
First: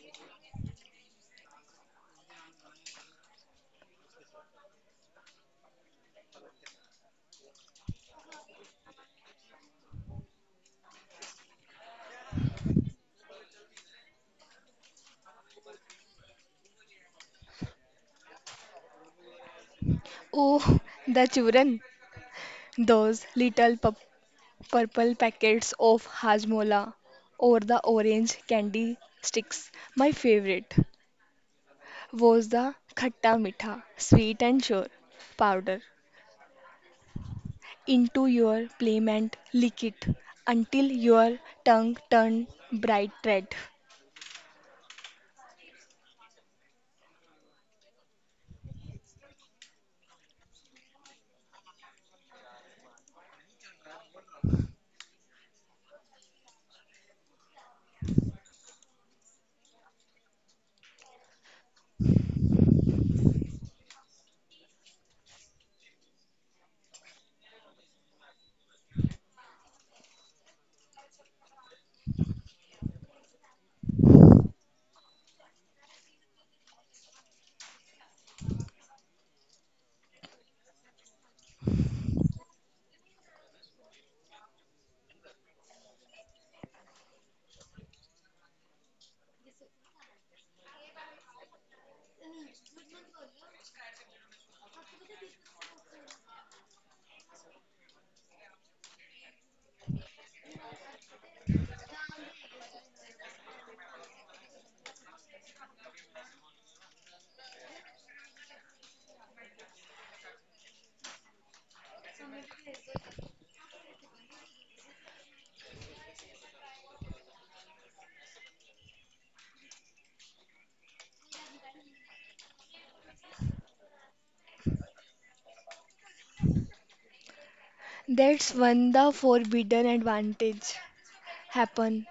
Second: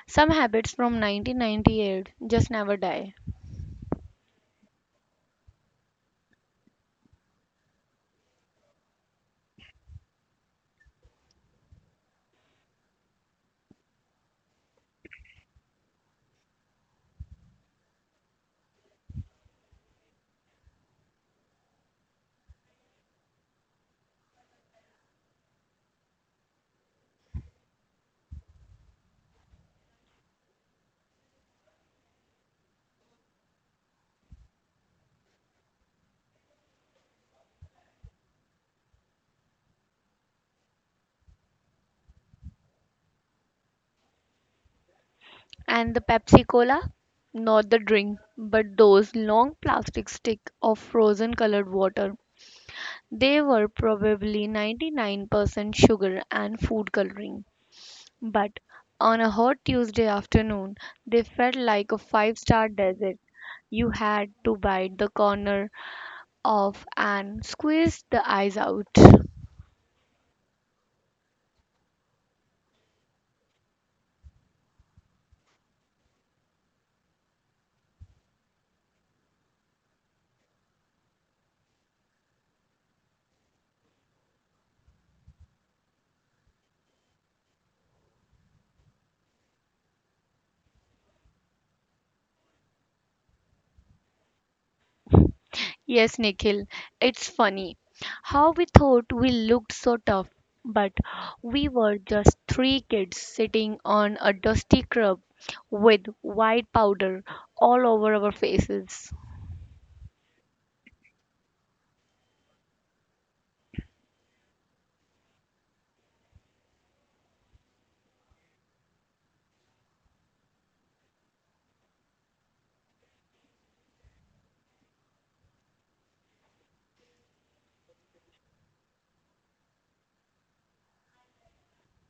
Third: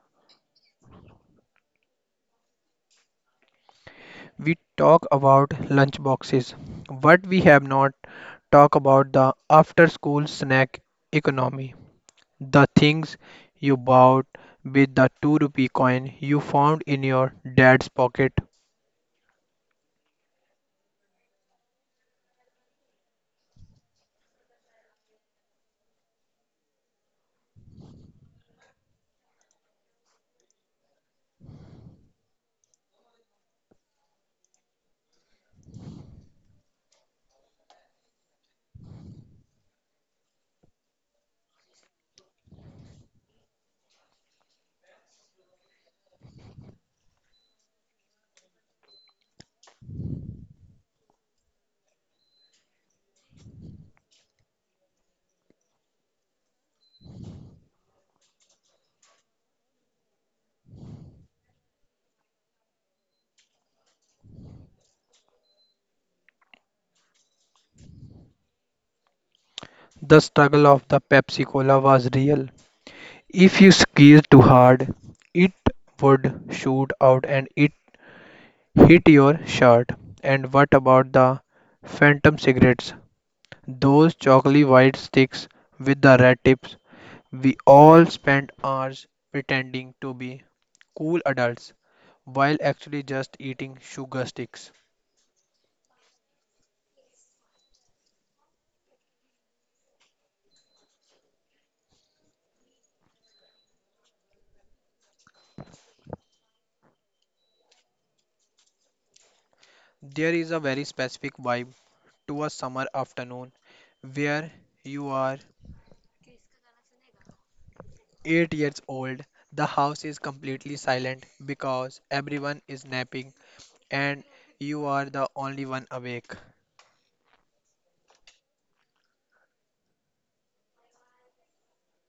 [SPEAKER 2] Some habits from 1998 just never die.
[SPEAKER 3] We talk about lunchboxes, but we have not talked about the after school snack economy. The things you bought with the 2 rupee coin you found in your dad's pocket.
[SPEAKER 1] Oh, the children, those little purple packets of hajmola or the orange candy sticks. My favorite was the khatta mitha, sweet and sure powder into your plate and lick it until your tongue turned bright red.
[SPEAKER 2] And the Pepsi Cola, not the drink, but those long plastic stick of frozen colored water. They were probably 99% sugar and food coloring. But on a hot Tuesday afternoon, they felt like a five-star desert. You had to bite the corner off and squeeze the ice out.
[SPEAKER 3] The struggle of the Pepsi Cola was real. If you squeezed too hard, it would shoot out and it hit your shirt. And what about the phantom cigarettes? Those chocolate white sticks with the red tips. We all spent hours pretending to be cool adults while actually just eating sugar sticks.
[SPEAKER 2] Yes, Nikhil, it's funny how we thought we looked so tough, but we were just three kids sitting on a dusty crib with white powder all over our faces.
[SPEAKER 3] There is a very specific vibe to a summer afternoon where you are 8 years old, the house is completely silent because everyone is napping and you are the only one awake.
[SPEAKER 1] That's one the forbidden advantage. Happen,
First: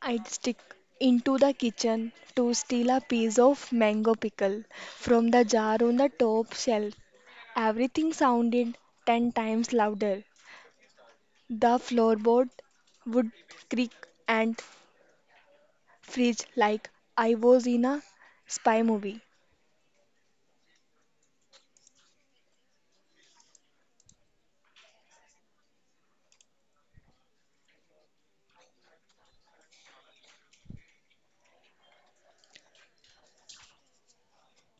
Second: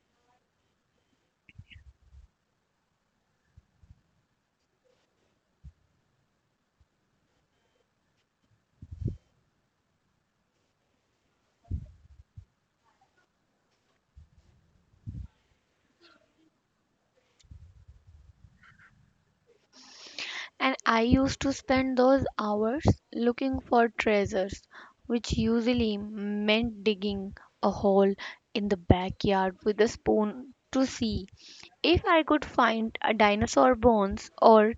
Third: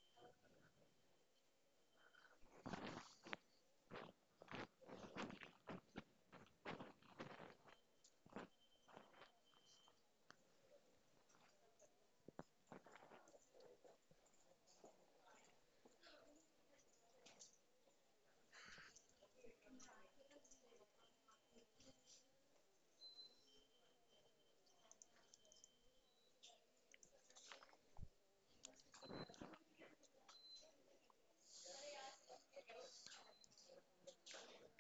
[SPEAKER 1] I'd stick into the kitchen to steal a piece of mango pickle from the jar on the top shelf. Everything sounded ten times louder. The floorboard would creak and freeze like I was in a spy movie.
[SPEAKER 2] And I used to spend those hours looking for treasures, which usually meant digging a hole in the backyard with a spoon to see if I could find a dinosaur bones or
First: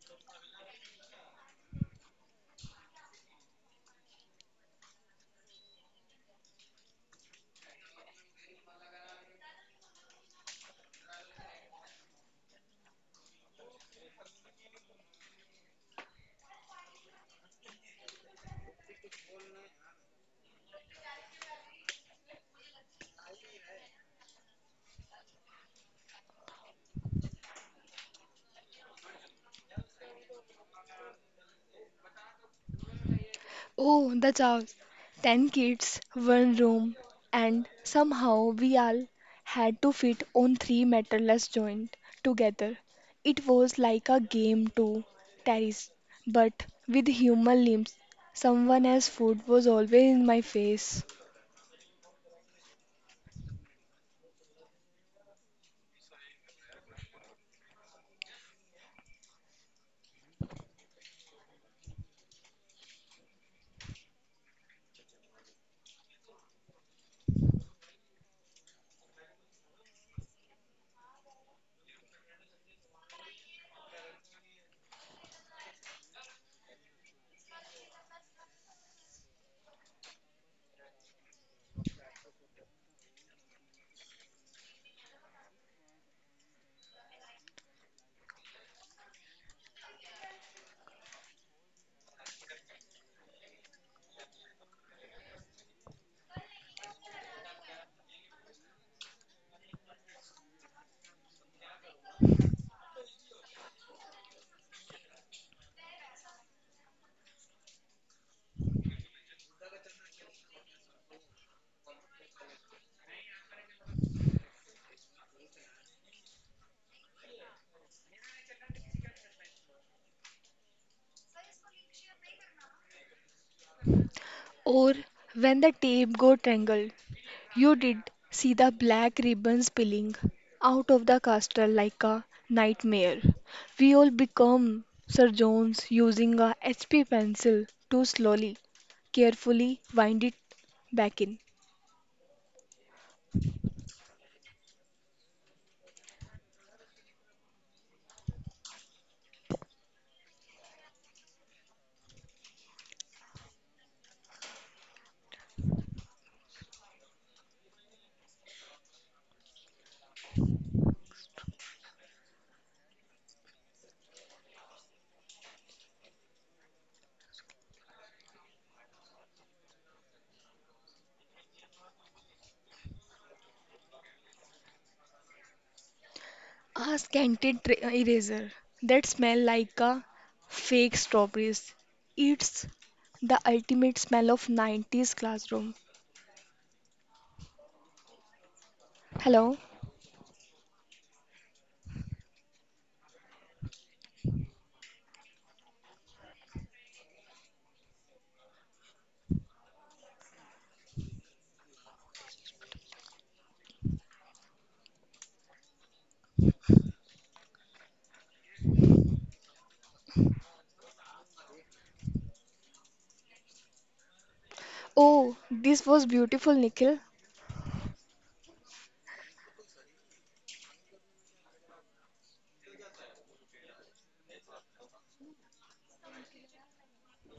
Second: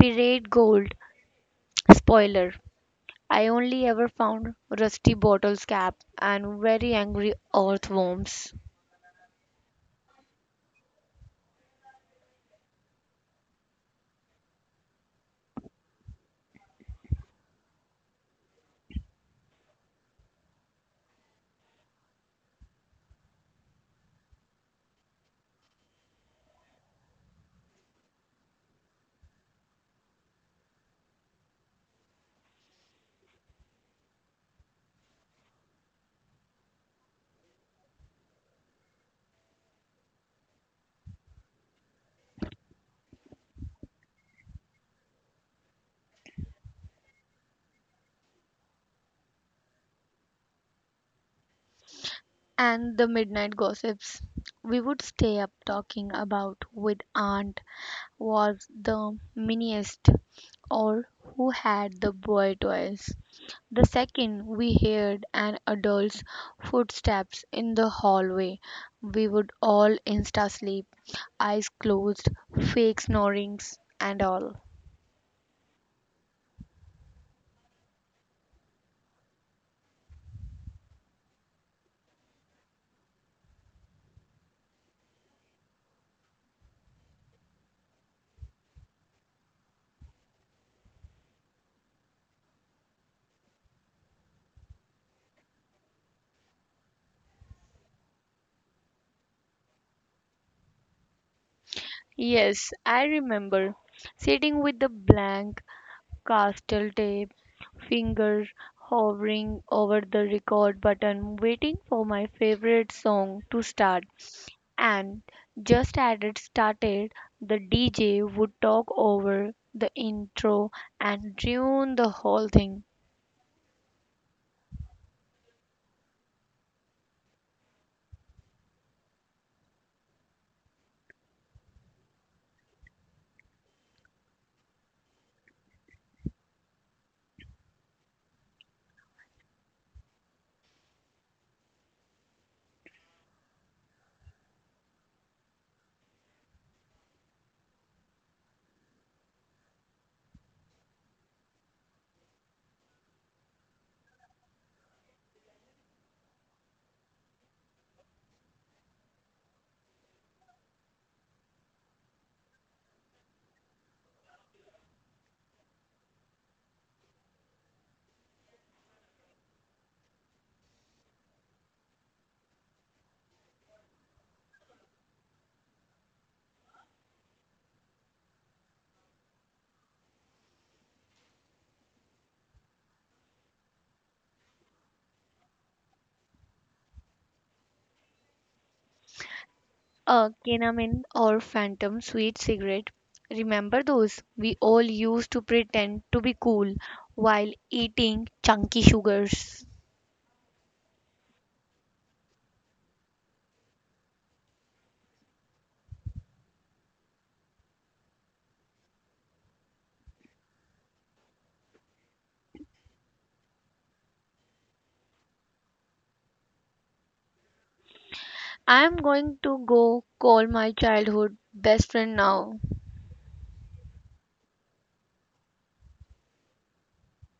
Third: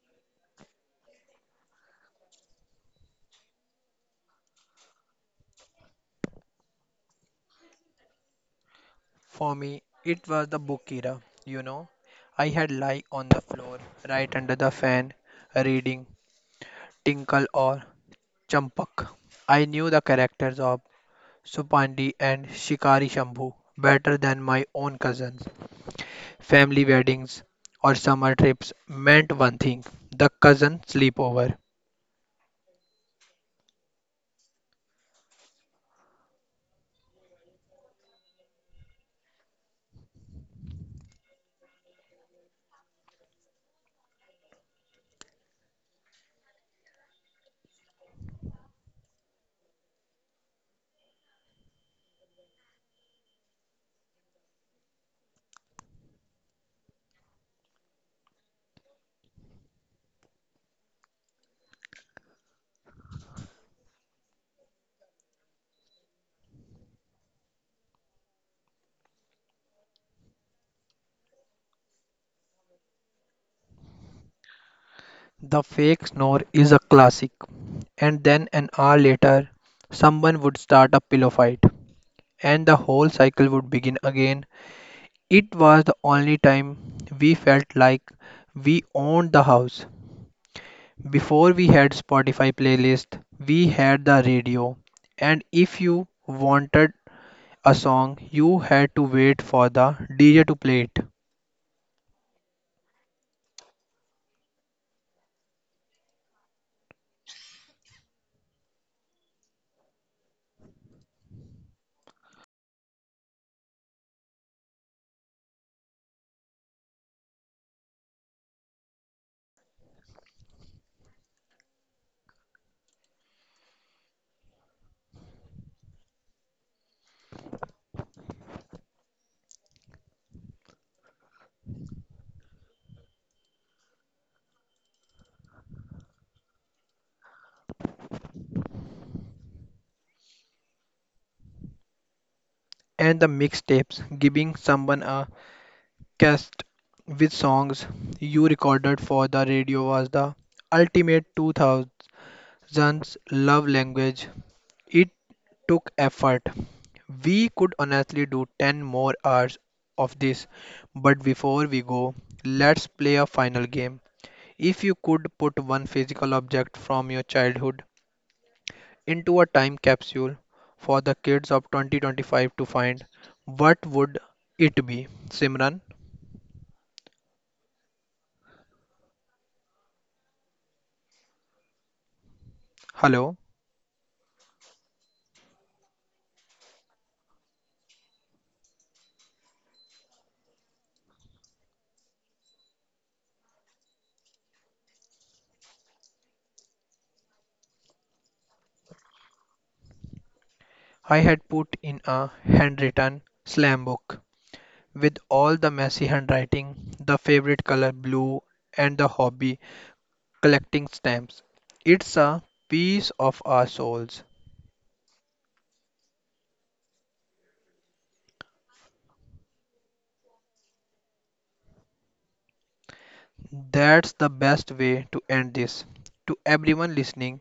[SPEAKER 2] pirate gold. Spoiler: I only ever found Rusty Bottle's cap and very angry earthworms.
[SPEAKER 3] For me, it was the book era, you know. I had lie on the floor right under the fan reading Tinkle or Champak. I knew the characters of Supandi and Shikari Shambhu better than my own cousins. Family weddings or summer trips meant one thing, the cousin sleepover.
[SPEAKER 1] Oh, the chaos. Ten kids, one room, and somehow we all had to fit on three meterless joints together. It was like a game to terrace, but with human limbs. Someone else's food was always in my face.
[SPEAKER 2] And the midnight gossips we would stay up talking about with Aunt was the miniest or who had the boy toys. The second we heard an adult's footsteps in the hallway, we would all insta sleep, eyes closed, fake snorings, and all.
[SPEAKER 3] The fake snore is a classic. And then an hour later, someone would start a pillow fight, and the whole cycle would begin again. It was the only time we felt like we owned the house. Before we had Spotify playlist, we had the radio, and if you wanted a song, you had to wait for the DJ to play it.
[SPEAKER 2] Yes, I remember sitting with the blank castle tape, finger hovering over the record button, waiting for my favorite song to start. And just as it started, the DJ would talk over the intro and ruin the whole thing.
[SPEAKER 1] Or when the tape got tangled, you did see the black ribbon spilling out of the castle like a nightmare. We all become Sir Jones using a HP pencil to slowly, carefully wind it back in.
[SPEAKER 3] And the mixtapes, giving someone a podcast with songs you recorded for the radio was the ultimate 2000s love language. It took effort. We could honestly do 10 more hours of this, but before we go, let's play a final game. If you could put one physical object from your childhood into a time capsule for the kids of 2025 to find, what would it be? Simran,
[SPEAKER 1] A scented eraser that smell like a fake strawberries. It's
[SPEAKER 3] hello.
[SPEAKER 1] the ultimate smell of 90s classroom. Hello.
[SPEAKER 2] A canamin or phantom sweet cigarette. Remember those? We all used to pretend to be cool while eating chunky sugars.
[SPEAKER 3] I had put in a handwritten slam book with all the messy handwriting, the favorite color blue, and the hobby collecting stamps. It's a piece of our souls.
[SPEAKER 1] Oh, this was beautiful, Nikhil.
[SPEAKER 2] I am going to go call my childhood best friend now.
[SPEAKER 3] That's the best way to end this. To everyone listening,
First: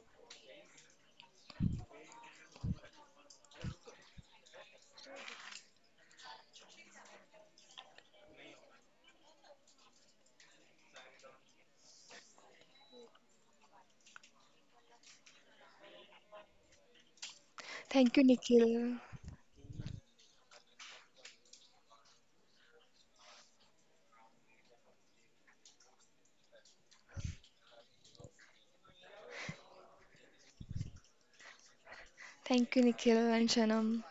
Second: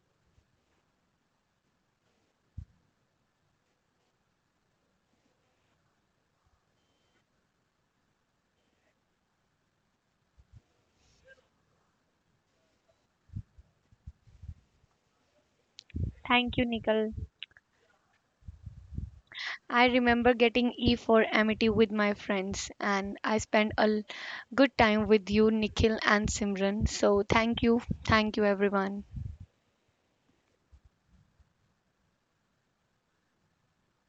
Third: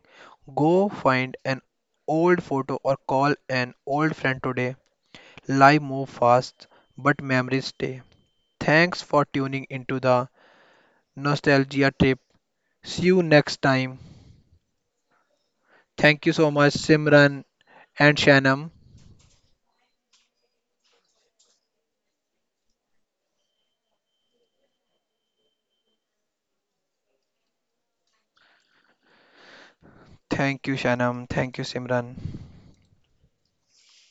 [SPEAKER 3] go find an old photo or call an old friend today. Life moves fast, but memories stay. Thanks for tuning into the nostalgia trip. See you next time. Thank you so
[SPEAKER 2] Thank you,
[SPEAKER 3] much,
[SPEAKER 2] Nicole.
[SPEAKER 3] Simran and
[SPEAKER 1] Thank you,
[SPEAKER 3] Shanam.
[SPEAKER 1] Nikhil.
[SPEAKER 2] I remember getting E for amity with my friends, and I spent a good time with you, Nikhil and Simran. So, thank you. Thank you, everyone.
[SPEAKER 3] Thank you, Shanam. Thank you, Simran.
[SPEAKER 1] Thank you, Nikhil and Shanam.